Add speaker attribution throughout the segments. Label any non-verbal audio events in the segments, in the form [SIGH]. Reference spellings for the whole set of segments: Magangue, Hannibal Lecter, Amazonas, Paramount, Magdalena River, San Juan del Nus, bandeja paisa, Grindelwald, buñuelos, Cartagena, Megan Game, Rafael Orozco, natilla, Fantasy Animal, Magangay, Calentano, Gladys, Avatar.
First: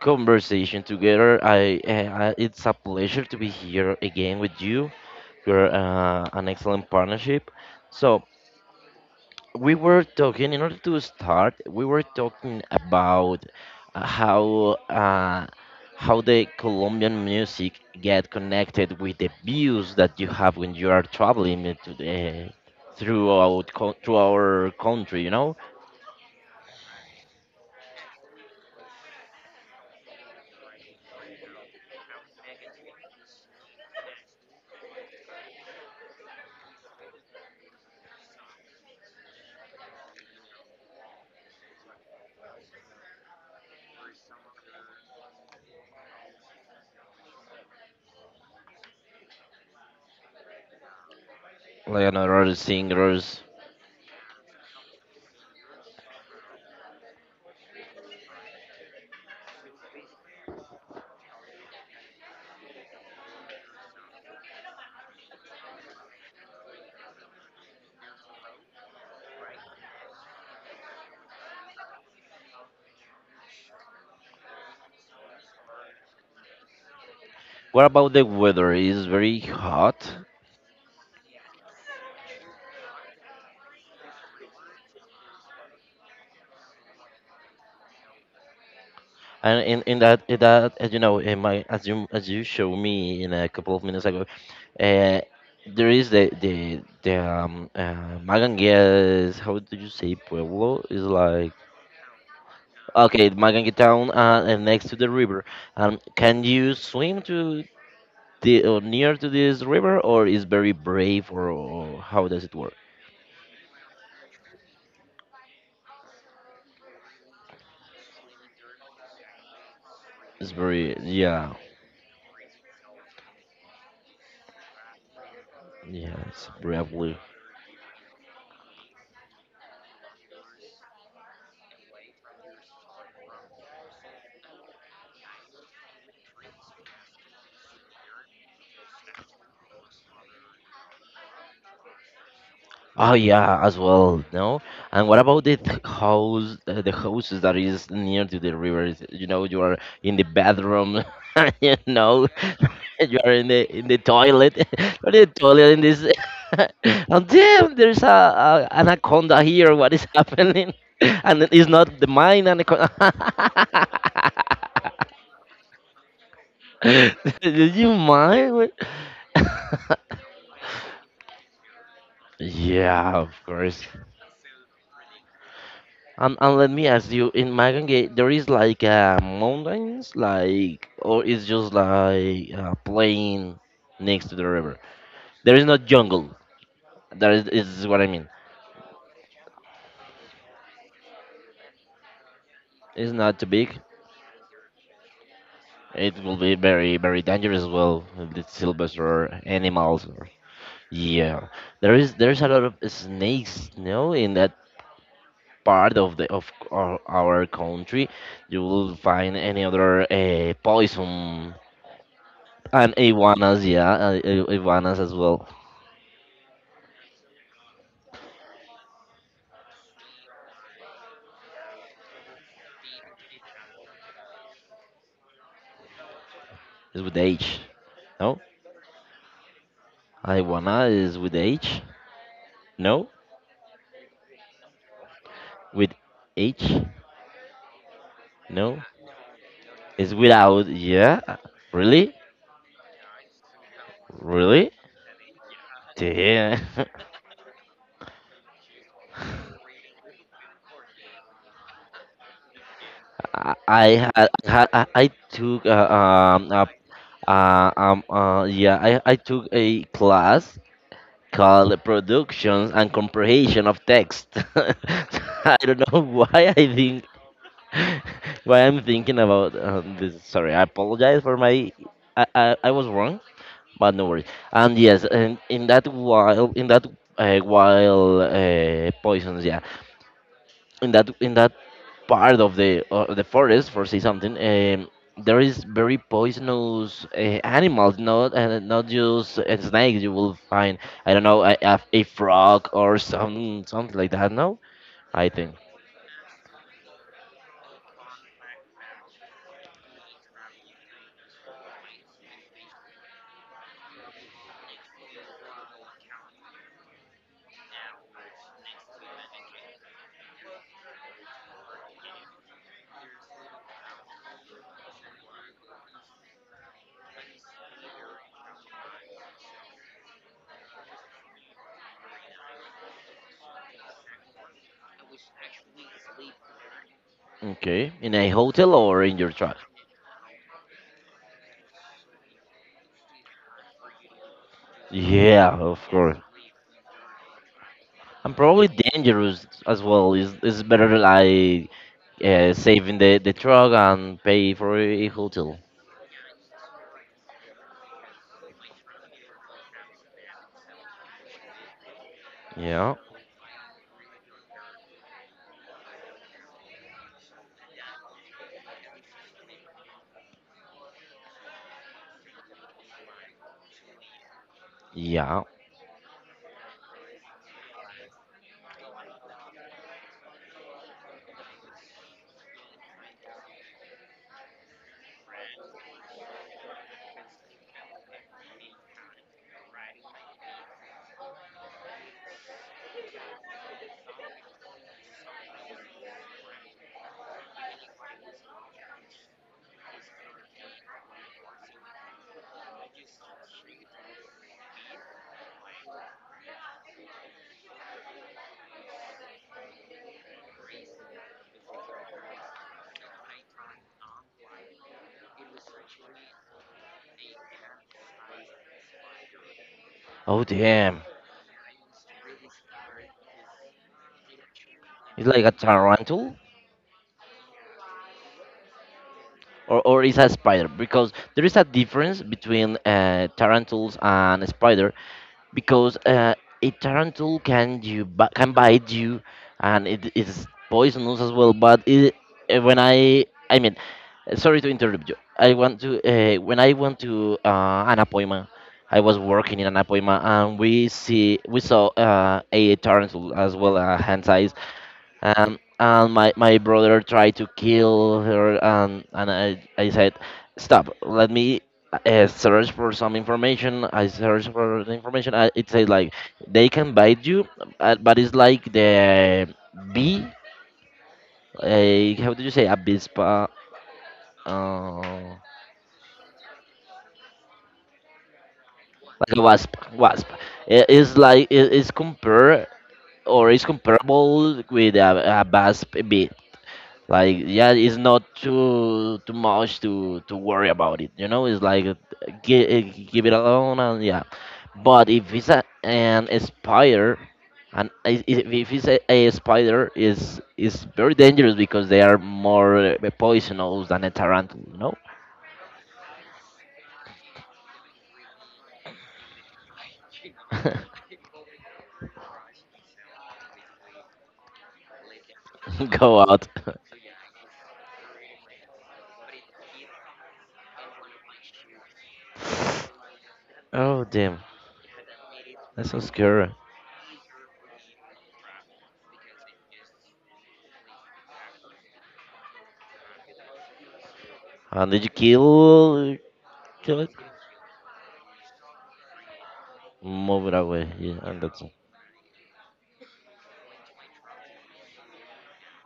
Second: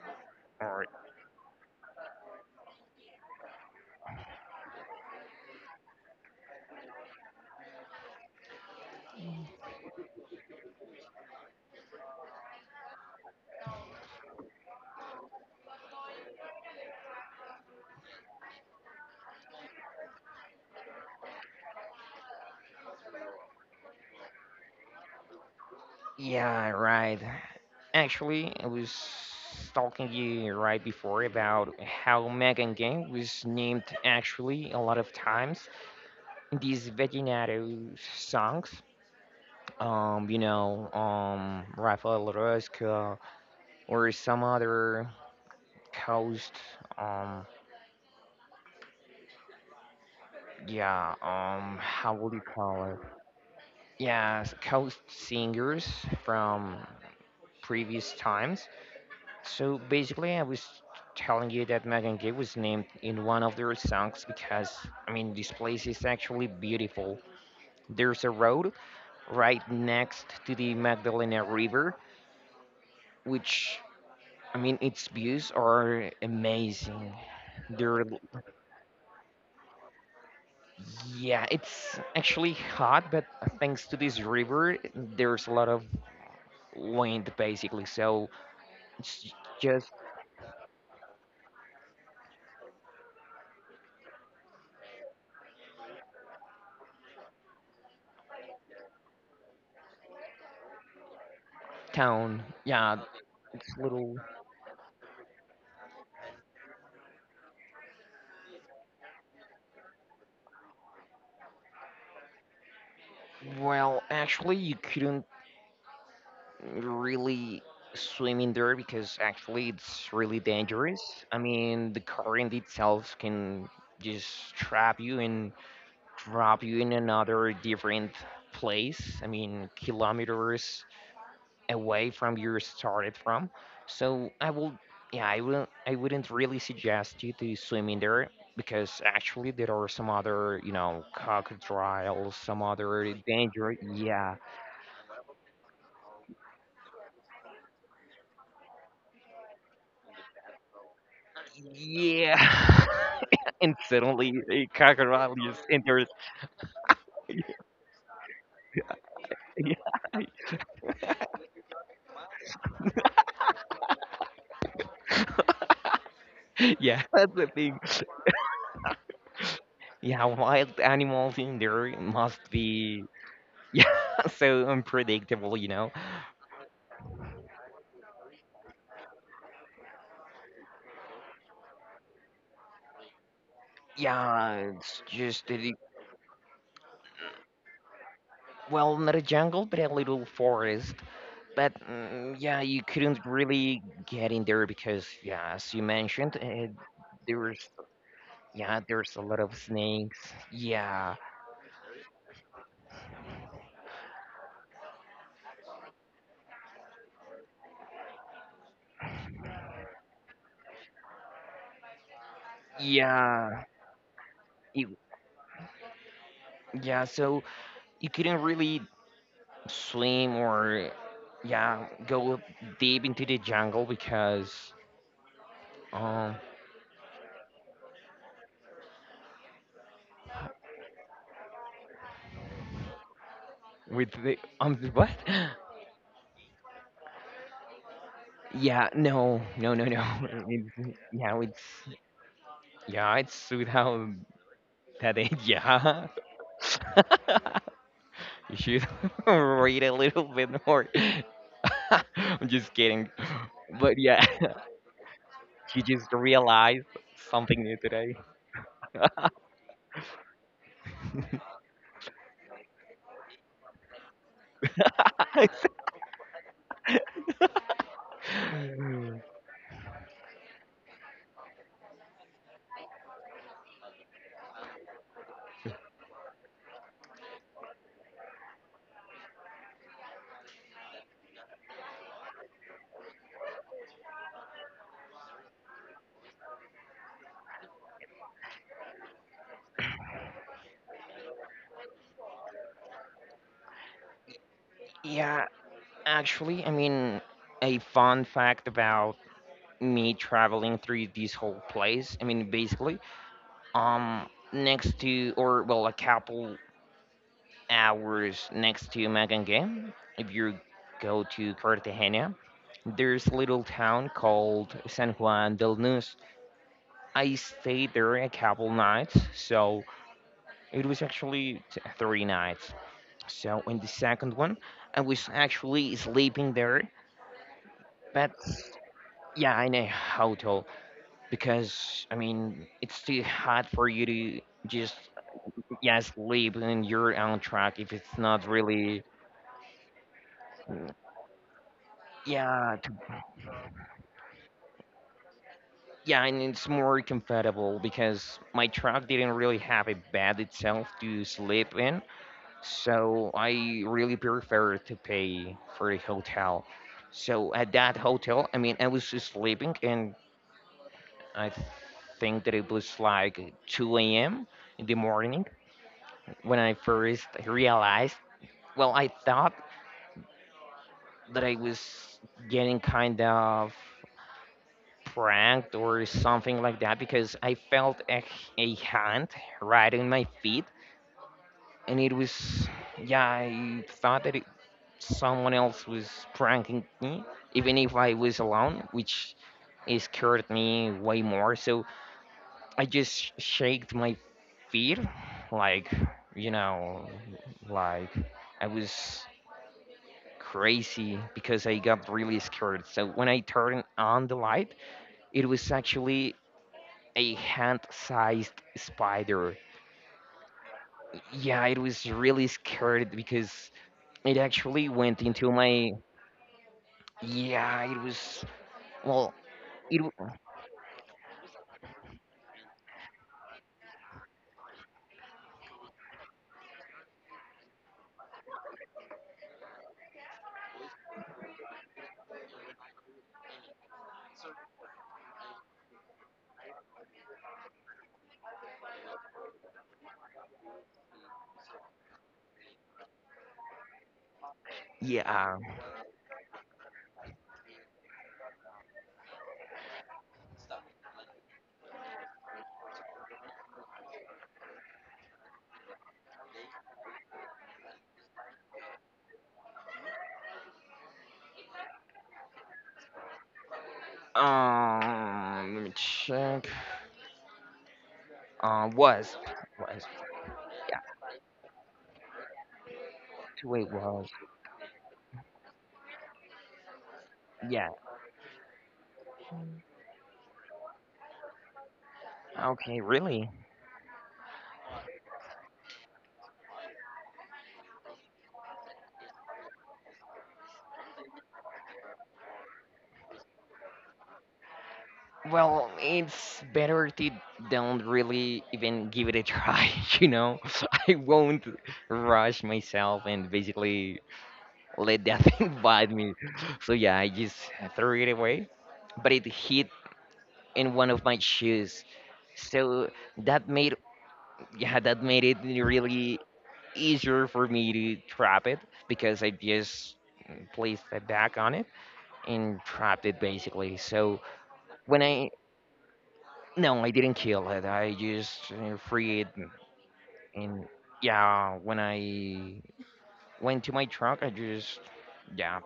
Speaker 1: Conversation
Speaker 2: Or
Speaker 1: together. It's a pleasure to be here again with you. You're an excellent partnership. So we were talking. In order to start, we were talking about uh, how uh, how the Colombian music get connected with the views that you have when you are traveling it to the, through our country, you know,
Speaker 2: Yeah, right. Actually, I was talking to you right before about how Megan Game was named actually a lot of times in these Veginato songs. Rafael Orozco or some other coast, yeah,
Speaker 1: like
Speaker 2: how would you
Speaker 1: another
Speaker 2: call it?
Speaker 1: singers.
Speaker 2: Yeah, coast singers from previous times. So basically, I was telling you that Megan Gay was named in one of their songs because, I mean, this place is actually beautiful. There's a road right next to the Magdalena River, which, I mean, its views are amazing.
Speaker 1: What
Speaker 2: They're
Speaker 1: about the weather? It's very hot.
Speaker 2: Yeah, it's actually hot, but thanks to this river, there's a lot of land basically. So it's
Speaker 1: And in,
Speaker 2: just
Speaker 1: in that in that as you know, in my as you showed me in a couple of minutes ago, Uh, there is the Magangues. How do you say pueblo? Is like
Speaker 2: town. Yeah,
Speaker 1: okay, Magangue
Speaker 2: it's
Speaker 1: town,
Speaker 2: little.
Speaker 1: and next to the river. Can you swim to the or near to this river, or is very brave, or how does it work?
Speaker 2: Well, actually, you couldn't really swim in there because actually it's really
Speaker 1: It's very.
Speaker 2: dangerous. I
Speaker 1: Yeah,
Speaker 2: mean, the current itself can just trap you and
Speaker 1: yes,
Speaker 2: drop you in
Speaker 1: bravely.
Speaker 2: another different place. I mean, kilometers away from you started from. So I will, yeah, I will. I wouldn't really suggest you to swim in there because actually there are some other, crocodiles, some other
Speaker 1: Oh yeah,
Speaker 2: danger.
Speaker 1: as well.
Speaker 2: Yeah,
Speaker 1: No, and what about the the houses that is near to the rivers? You know, you are in the bathroom. [LAUGHS] You know,
Speaker 2: yeah.
Speaker 1: [LAUGHS] you
Speaker 2: [LAUGHS]
Speaker 1: are in the
Speaker 2: And
Speaker 1: in the
Speaker 2: suddenly
Speaker 1: toilet,
Speaker 2: a
Speaker 1: [LAUGHS] or the
Speaker 2: crocodile just
Speaker 1: toilet in this.
Speaker 2: enters.
Speaker 1: [LAUGHS] And damn, there's a anaconda here. What is
Speaker 2: [LAUGHS]
Speaker 1: happening? [LAUGHS] And it is not the mine anaconda.
Speaker 2: Yeah, that's
Speaker 1: [LAUGHS]
Speaker 2: the
Speaker 1: Did
Speaker 2: thing.
Speaker 1: you mind? [LAUGHS]
Speaker 2: Yeah, wild animals in there must be
Speaker 1: Yeah, of
Speaker 2: [LAUGHS]
Speaker 1: course.
Speaker 2: yeah so unpredictable.
Speaker 1: And let me ask you, in Magangay, there is like mountains, like, or it's just like a plain next to the
Speaker 2: Yeah,
Speaker 1: river.
Speaker 2: it's just
Speaker 1: There
Speaker 2: that.
Speaker 1: is no jungle. That is what I mean.
Speaker 2: Well, not a jungle, but a little forest. But mm, yeah, you
Speaker 1: It's
Speaker 2: couldn't
Speaker 1: not too big.
Speaker 2: really get in there because, yeah, as you
Speaker 1: It
Speaker 2: mentioned,
Speaker 1: will be very, very
Speaker 2: there was,
Speaker 1: dangerous as well, with the
Speaker 2: yeah,
Speaker 1: silvers
Speaker 2: there's a
Speaker 1: or
Speaker 2: lot of
Speaker 1: animals.
Speaker 2: snakes.
Speaker 1: Or,
Speaker 2: Yeah,
Speaker 1: yeah, there's a lot of snakes. No, in that part of our country, you will find any other poison. And iguanas,
Speaker 2: yeah,
Speaker 1: yeah,
Speaker 2: it,
Speaker 1: iguanas as well,
Speaker 2: yeah. So you couldn't really swim or yeah, go deep into the jungle because um
Speaker 1: is with H. No, iguana is with H. No,
Speaker 2: with the [LAUGHS] what?
Speaker 1: with H. No,
Speaker 2: Yeah, no, no, no, no.
Speaker 1: it's
Speaker 2: [LAUGHS]
Speaker 1: without.
Speaker 2: It's,
Speaker 1: Yeah,
Speaker 2: yeah, it's
Speaker 1: really,
Speaker 2: yeah, it's without
Speaker 1: really.
Speaker 2: that. [LAUGHS] Yeah,
Speaker 1: Damn.
Speaker 2: [LAUGHS]
Speaker 1: [LAUGHS]
Speaker 2: you should [LAUGHS] read a little bit more. [LAUGHS] I'm just kidding. But yeah, [LAUGHS]
Speaker 1: I took
Speaker 2: you just realized something new today.
Speaker 1: yeah I took a class called Productions and Comprehension of Text. [LAUGHS] I don't
Speaker 2: [LAUGHS]
Speaker 1: know [LAUGHS] why I think [LAUGHS] what I'm thinking about this. Sorry, I apologize for my. I was wrong, but no worries. And yes, and in that, while poisons, yeah, in that, in that part of the forest, for say something, there is very poisonous animals, not just snakes. You will find, I don't know, a frog or something like that. No, I
Speaker 2: Yeah,
Speaker 1: think.
Speaker 2: actually, I mean, a fun fact about me traveling through this whole place. I mean, basically, um, next to or well, a couple hours next to Magangay, if you go to Cartagena, there's a little town called San Juan del Nus. I stayed there a couple nights, so it was actually 3 nights. So in the second one, I was actually sleeping there,
Speaker 1: Okay, in a
Speaker 2: but
Speaker 1: hotel or in your.
Speaker 2: yeah, in a hotel because I mean it's too hot for you to just
Speaker 1: Yeah, of
Speaker 2: yeah
Speaker 1: course.
Speaker 2: sleep in your own truck if it's
Speaker 1: And
Speaker 2: not
Speaker 1: probably
Speaker 2: really
Speaker 1: dangerous as well. It's better, like
Speaker 2: yeah.
Speaker 1: saving the truck and pay for a hotel.
Speaker 2: Yeah, and it's more comfortable because my truck didn't really have a bed itself to sleep in,
Speaker 1: Yeah,
Speaker 2: so I really prefer to pay for a hotel. So at that hotel, I mean, I was just sleeping, and I think that it was like 2 a.m. in the
Speaker 1: yeah.
Speaker 2: morning when I first realized. Well, I thought that I was getting kind of pranked or something like that because I felt a hand right in my feet, and it was, yeah, I thought that it, someone else was pranking me, even if I was alone, which it scared me way more. So I just shaked my feet, like, you know, like I was crazy because I got really scared. So when I turned on the light, it was actually a hand-sized spider.
Speaker 1: Oh damn!
Speaker 2: Yeah, it was really scared because it actually went
Speaker 1: It's like a
Speaker 2: into my.
Speaker 1: tarantula,
Speaker 2: Yeah, it was. Well,
Speaker 1: or
Speaker 2: it.
Speaker 1: or is a spider? Because there is a difference between tarantulas and spiders. Because a tarantula can can bite you, and it is poisonous as well. When I mean, sorry to interrupt you. I want to when I went to an appointment, I was working in an appointment, and we saw a tarantula as well, hand size, and
Speaker 2: Yeah.
Speaker 1: my brother tried to kill her, and I said, stop, let me search for some information. I searched for the information. I, it says, like, they can bite you, but it's like the bee. How did you say abispa? Like
Speaker 2: Let me check. Wasp.
Speaker 1: a wasp
Speaker 2: Wasp.
Speaker 1: wasp It
Speaker 2: Yeah,
Speaker 1: is like, it is compare, or is
Speaker 2: wait, wasp.
Speaker 1: comparable with a wasp bee. Like, yeah,
Speaker 2: Yeah.
Speaker 1: it's not too much to worry about it, you know. It's like give,
Speaker 2: Okay,
Speaker 1: give it
Speaker 2: really?
Speaker 1: alone, and yeah. But if it's a, an spider, and if it's a spider, is very dangerous because they are more poisonous than a tarantula, you know.
Speaker 2: Well, it's better to don't really even give it a try, [LAUGHS] you know? [LAUGHS] I won't rush myself and basically let that [LAUGHS] thing
Speaker 1: [LAUGHS]
Speaker 2: bite
Speaker 1: Go
Speaker 2: me.
Speaker 1: out. [LAUGHS]
Speaker 2: So yeah, I just threw it away. But it hit in one of my shoes. So that made
Speaker 1: Oh damn,
Speaker 2: yeah, that made it
Speaker 1: that's so
Speaker 2: really
Speaker 1: scary.
Speaker 2: easier for me to trap it because I just placed it back on it and trapped it basically. So
Speaker 1: And did you
Speaker 2: when I
Speaker 1: kill
Speaker 2: no,
Speaker 1: it,
Speaker 2: I didn't kill it. I just free it, and,
Speaker 1: move it
Speaker 2: and
Speaker 1: away, yeah? And that's.
Speaker 2: yeah, when I went to my truck, I just yeah,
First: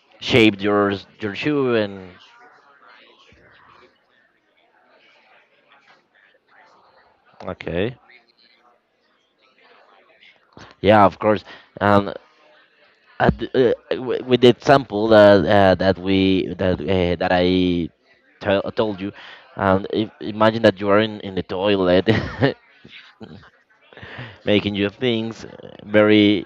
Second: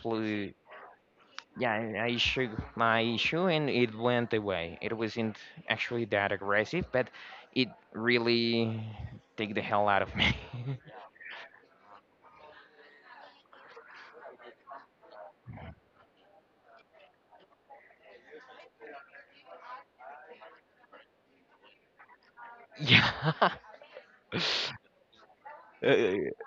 Speaker 2: flew.
Speaker 1: Shaped your
Speaker 2: Yeah,
Speaker 1: shoe,
Speaker 2: and
Speaker 1: and
Speaker 2: I shook my shoe and it went away. It wasn't actually that aggressive, but it
Speaker 1: okay.
Speaker 2: really take the hell out of me.
Speaker 1: Yeah, of course. Um, with the example that that we that that I tell told you, if, imagine that you are in the toilet,
Speaker 2: [LAUGHS] Yeah.
Speaker 1: [LAUGHS]
Speaker 2: [LAUGHS]
Speaker 1: making your things,
Speaker 2: Uh,
Speaker 1: very,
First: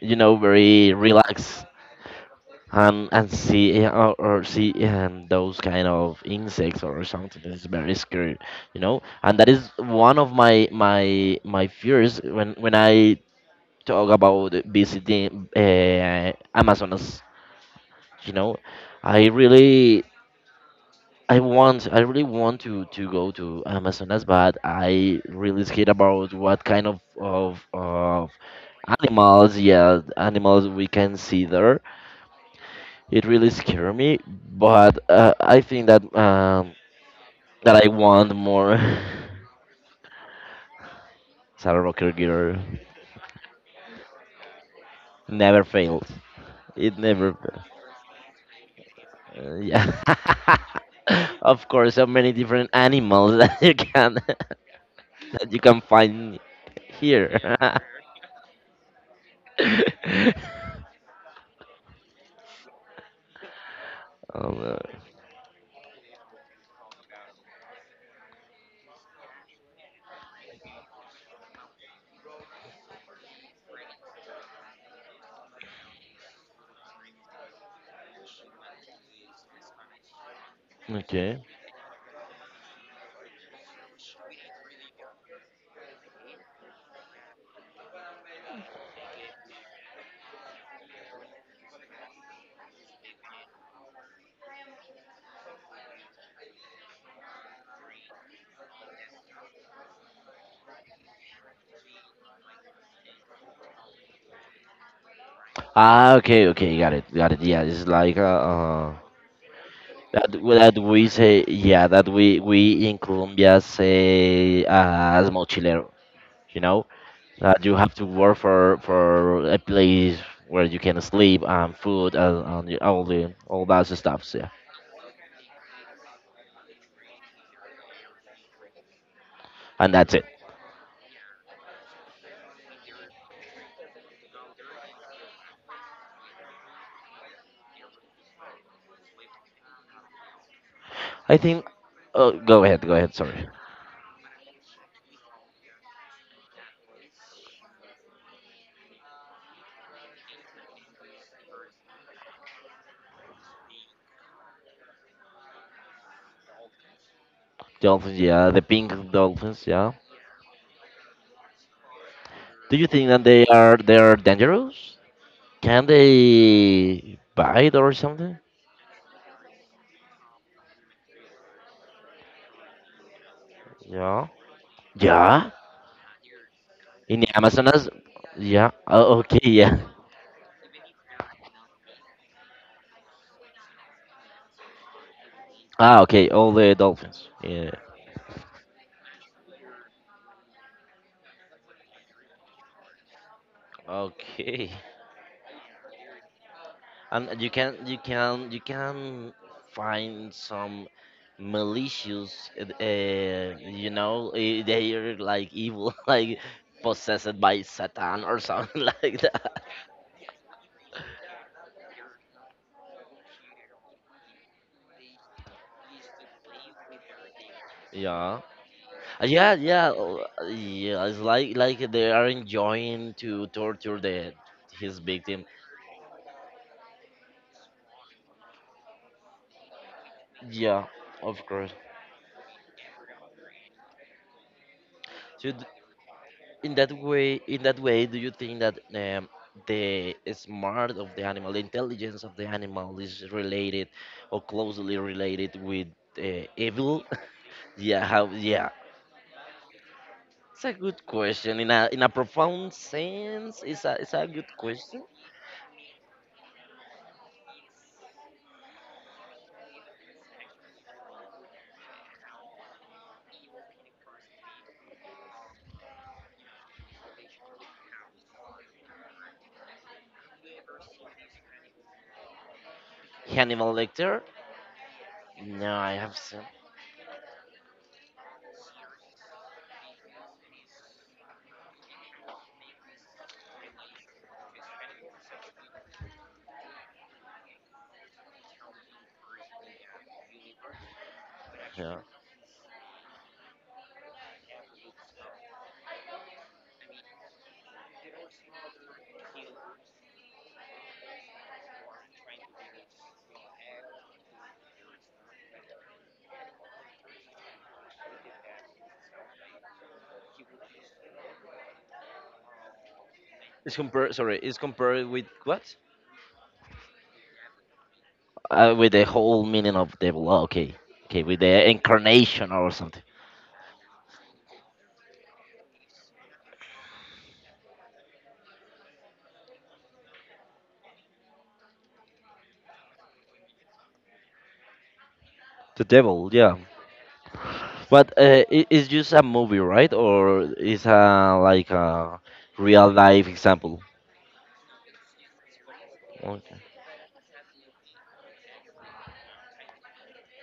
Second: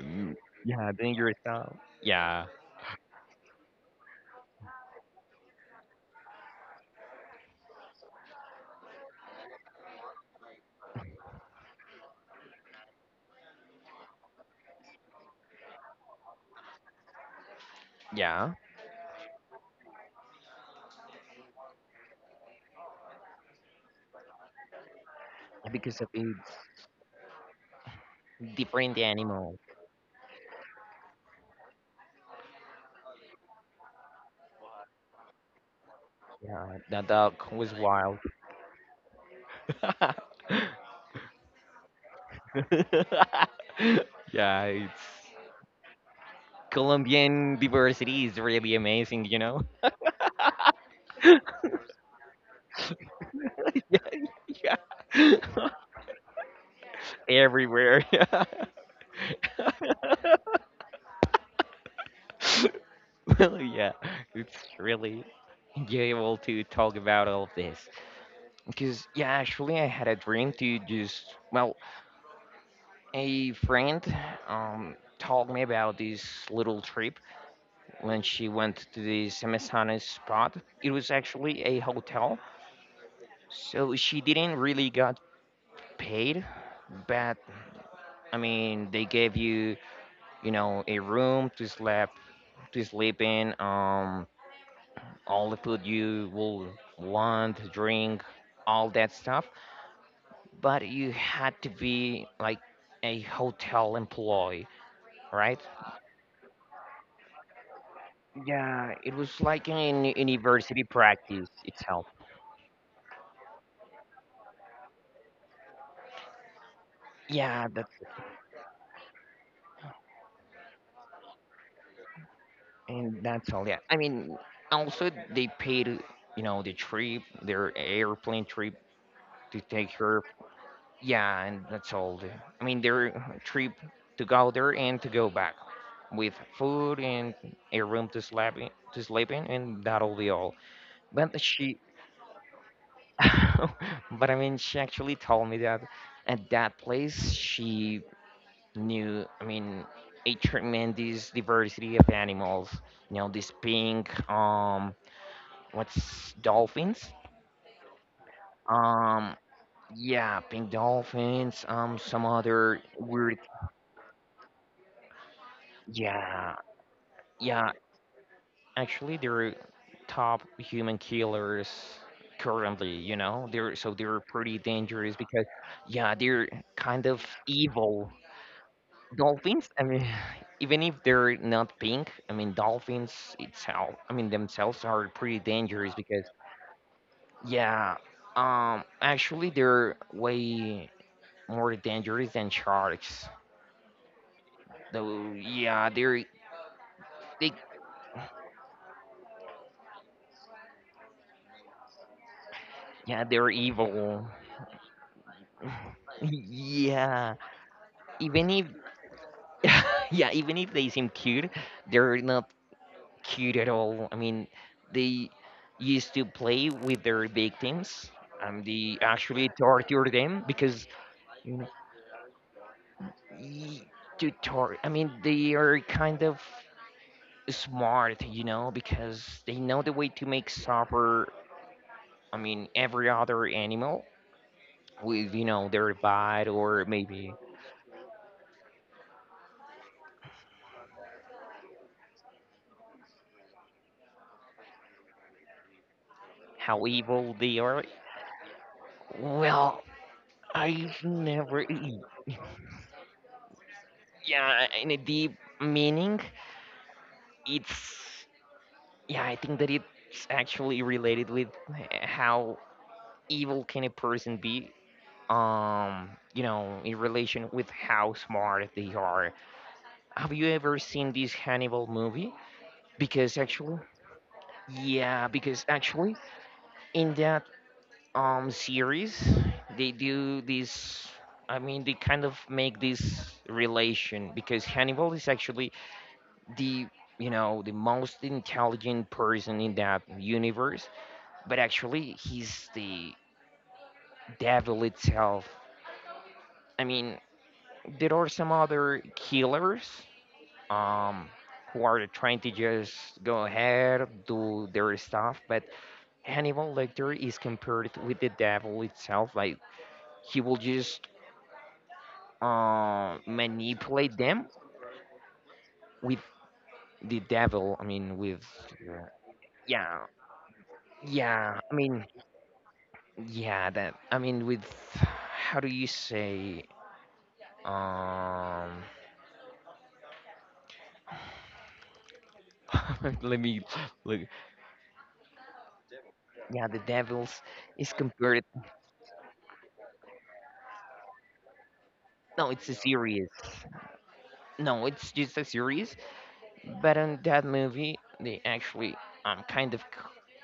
Speaker 2: yeah,
Speaker 1: very
Speaker 2: dangerous
Speaker 1: relaxed,
Speaker 2: stuff. Yeah,
Speaker 1: and see, or see, those kind of insects or something that is very scary, you know. And that is one of my fears when, I talk about visiting Amazonas, you
Speaker 2: yeah.
Speaker 1: know. I really i want i really want to go to Amazonas, but I really scared
Speaker 2: Because of
Speaker 1: about what kind
Speaker 2: its
Speaker 1: of
Speaker 2: different
Speaker 1: animals,
Speaker 2: animal.
Speaker 1: yeah, animals we can see there. It really scared me. But I think that,
Speaker 2: Yeah, the dog was
Speaker 1: I
Speaker 2: wild.
Speaker 1: want more.
Speaker 2: [LAUGHS]
Speaker 1: [LAUGHS] Sarah Rocker Girl
Speaker 2: Yeah, it's
Speaker 1: never fails. It never
Speaker 2: Colombian
Speaker 1: fails.
Speaker 2: diversity is really amazing, you know?
Speaker 1: Yeah, [LAUGHS] of course, so many different animals [LAUGHS] that you
Speaker 2: [LAUGHS]
Speaker 1: can [LAUGHS]
Speaker 2: Yeah. [LAUGHS]
Speaker 1: that you
Speaker 2: Yeah.
Speaker 1: can find here.
Speaker 2: Everywhere. [LAUGHS]
Speaker 1: [LAUGHS]
Speaker 2: Well, yeah, it's
Speaker 1: Um, uh,
Speaker 2: really enjoyable to talk about all of this. Because, yeah, actually, I had a dream to just, well, a friend told me about this little trip when she went to this Amazonas spot. It was
Speaker 1: okay.
Speaker 2: actually a hotel, so she didn't really got paid. But I mean, they gave you, a room to sleep in. All the food you will want, drink, all that stuff. But you had to be like a hotel employee, right?
Speaker 1: Ah, okay, okay, got it, got it. Yeah, it's like,
Speaker 2: Yeah, it was like in
Speaker 1: that
Speaker 2: university
Speaker 1: we say,
Speaker 2: practice
Speaker 1: yeah,
Speaker 2: itself.
Speaker 1: that we in Colombia say, as mochilero, you know, that
Speaker 2: Yeah,
Speaker 1: you
Speaker 2: that's
Speaker 1: have to work for a place where you can sleep and food, and all
Speaker 2: and
Speaker 1: the
Speaker 2: that's
Speaker 1: all
Speaker 2: all. Yeah,
Speaker 1: that
Speaker 2: I
Speaker 1: stuff.
Speaker 2: mean,
Speaker 1: Yeah,
Speaker 2: also they paid, the trip, their airplane trip to take
Speaker 1: and that's
Speaker 2: her.
Speaker 1: it,
Speaker 2: Yeah, and that's all. I mean, their trip to go there and to go back with food and a room to sleep in, and that'll be all.
Speaker 1: I
Speaker 2: But
Speaker 1: think. Oh, go ahead, go ahead. Sorry,
Speaker 2: [LAUGHS] but I mean, she actually told me that at that place she knew, I mean, a tremendous diversity of animals. You know, this pink, what's dolphins?
Speaker 1: dolphins. Yeah, the pink
Speaker 2: Um,
Speaker 1: dolphins. Yeah.
Speaker 2: yeah, pink dolphins. Some
Speaker 1: Do
Speaker 2: other
Speaker 1: you think that
Speaker 2: weird
Speaker 1: they are dangerous? Can
Speaker 2: yeah.
Speaker 1: they
Speaker 2: Yeah,
Speaker 1: bite or something?
Speaker 2: actually, they're top human killers currently. You know, they're, so they're
Speaker 1: Yeah.
Speaker 2: pretty dangerous because,
Speaker 1: Yeah.
Speaker 2: yeah, they're kind
Speaker 1: In
Speaker 2: of
Speaker 1: the Amazonas.
Speaker 2: evil
Speaker 1: Yeah. Oh, okay. [LAUGHS]
Speaker 2: dolphins.
Speaker 1: Yeah.
Speaker 2: I mean, [SIGHS] even if they're not pink, I mean, dolphins itself, I mean, themselves are pretty dangerous
Speaker 1: Ah.
Speaker 2: because,
Speaker 1: Okay. All the dolphins. Yeah.
Speaker 2: yeah, actually, they're way more dangerous than sharks.
Speaker 1: Okay.
Speaker 2: Though, yeah,
Speaker 1: And you
Speaker 2: they,
Speaker 1: can you can you can find some malicious.
Speaker 2: yeah, they're
Speaker 1: You
Speaker 2: evil.
Speaker 1: know, they are like evil, [LAUGHS] like
Speaker 2: [LAUGHS] Yeah,
Speaker 1: possessed by Satan or
Speaker 2: even if
Speaker 1: something [LAUGHS] like that.
Speaker 2: [LAUGHS] yeah, even if they seem cute, they're not cute at all. I mean, they used to play with their victims
Speaker 1: Yeah.
Speaker 2: and they actually torture them because,
Speaker 1: Yeah. It's like,
Speaker 2: you know,
Speaker 1: they are enjoying to
Speaker 2: y-
Speaker 1: torture the,
Speaker 2: I
Speaker 1: his
Speaker 2: mean,
Speaker 1: victim.
Speaker 2: they are kind of smart, you know, because they know the way to make
Speaker 1: Yeah,
Speaker 2: suffer.
Speaker 1: of course.
Speaker 2: I mean, every other animal with,
Speaker 1: So d-
Speaker 2: their bite
Speaker 1: in
Speaker 2: or
Speaker 1: that
Speaker 2: maybe
Speaker 1: way, do you think that, the smart of the animal, the intelligence of the animal, is related or closely related with
Speaker 2: how
Speaker 1: evil?
Speaker 2: evil they
Speaker 1: [LAUGHS]
Speaker 2: are.
Speaker 1: Yeah, how? Yeah,
Speaker 2: Well,
Speaker 1: it's a
Speaker 2: I've
Speaker 1: good question.
Speaker 2: never.
Speaker 1: In a profound sense, it's a good
Speaker 2: Yeah, in a
Speaker 1: question.
Speaker 2: deep meaning, it's yeah, I think that it's actually related with how evil can a person be, you know, in relation with how smart they are. Have you ever seen this Hannibal movie? Because
Speaker 1: Hannibal
Speaker 2: actually,
Speaker 1: Lecter?
Speaker 2: yeah, because
Speaker 1: No, I have
Speaker 2: actually
Speaker 1: seen.
Speaker 2: in that series they do this. I mean, they kind of make this relation because Hannibal is actually the you know the most intelligent person in that universe, but actually he's the devil itself. I mean, there are some other killers, um who are trying to just go ahead do their stuff. But Hannibal Lecter is compared with the devil itself, like he will just
Speaker 1: It's compared.
Speaker 2: manipulate
Speaker 1: Sorry,
Speaker 2: them
Speaker 1: it's compared with what?
Speaker 2: with the devil. I mean, with
Speaker 1: With the whole meaning
Speaker 2: yeah,
Speaker 1: of devil. Oh, okay. Okay, with
Speaker 2: yeah,
Speaker 1: the
Speaker 2: I mean,
Speaker 1: incarnation or something.
Speaker 2: yeah, that I mean with how do you say, um [LAUGHS] let me look,
Speaker 1: The devil, yeah.
Speaker 2: yeah, the devils is
Speaker 1: But
Speaker 2: compared.
Speaker 1: it's just a movie, right? Or is a, like a
Speaker 2: No, it's a
Speaker 1: real life
Speaker 2: series.
Speaker 1: example?
Speaker 2: No, it's just a series.
Speaker 1: Okay.
Speaker 2: But in that movie they actually kind of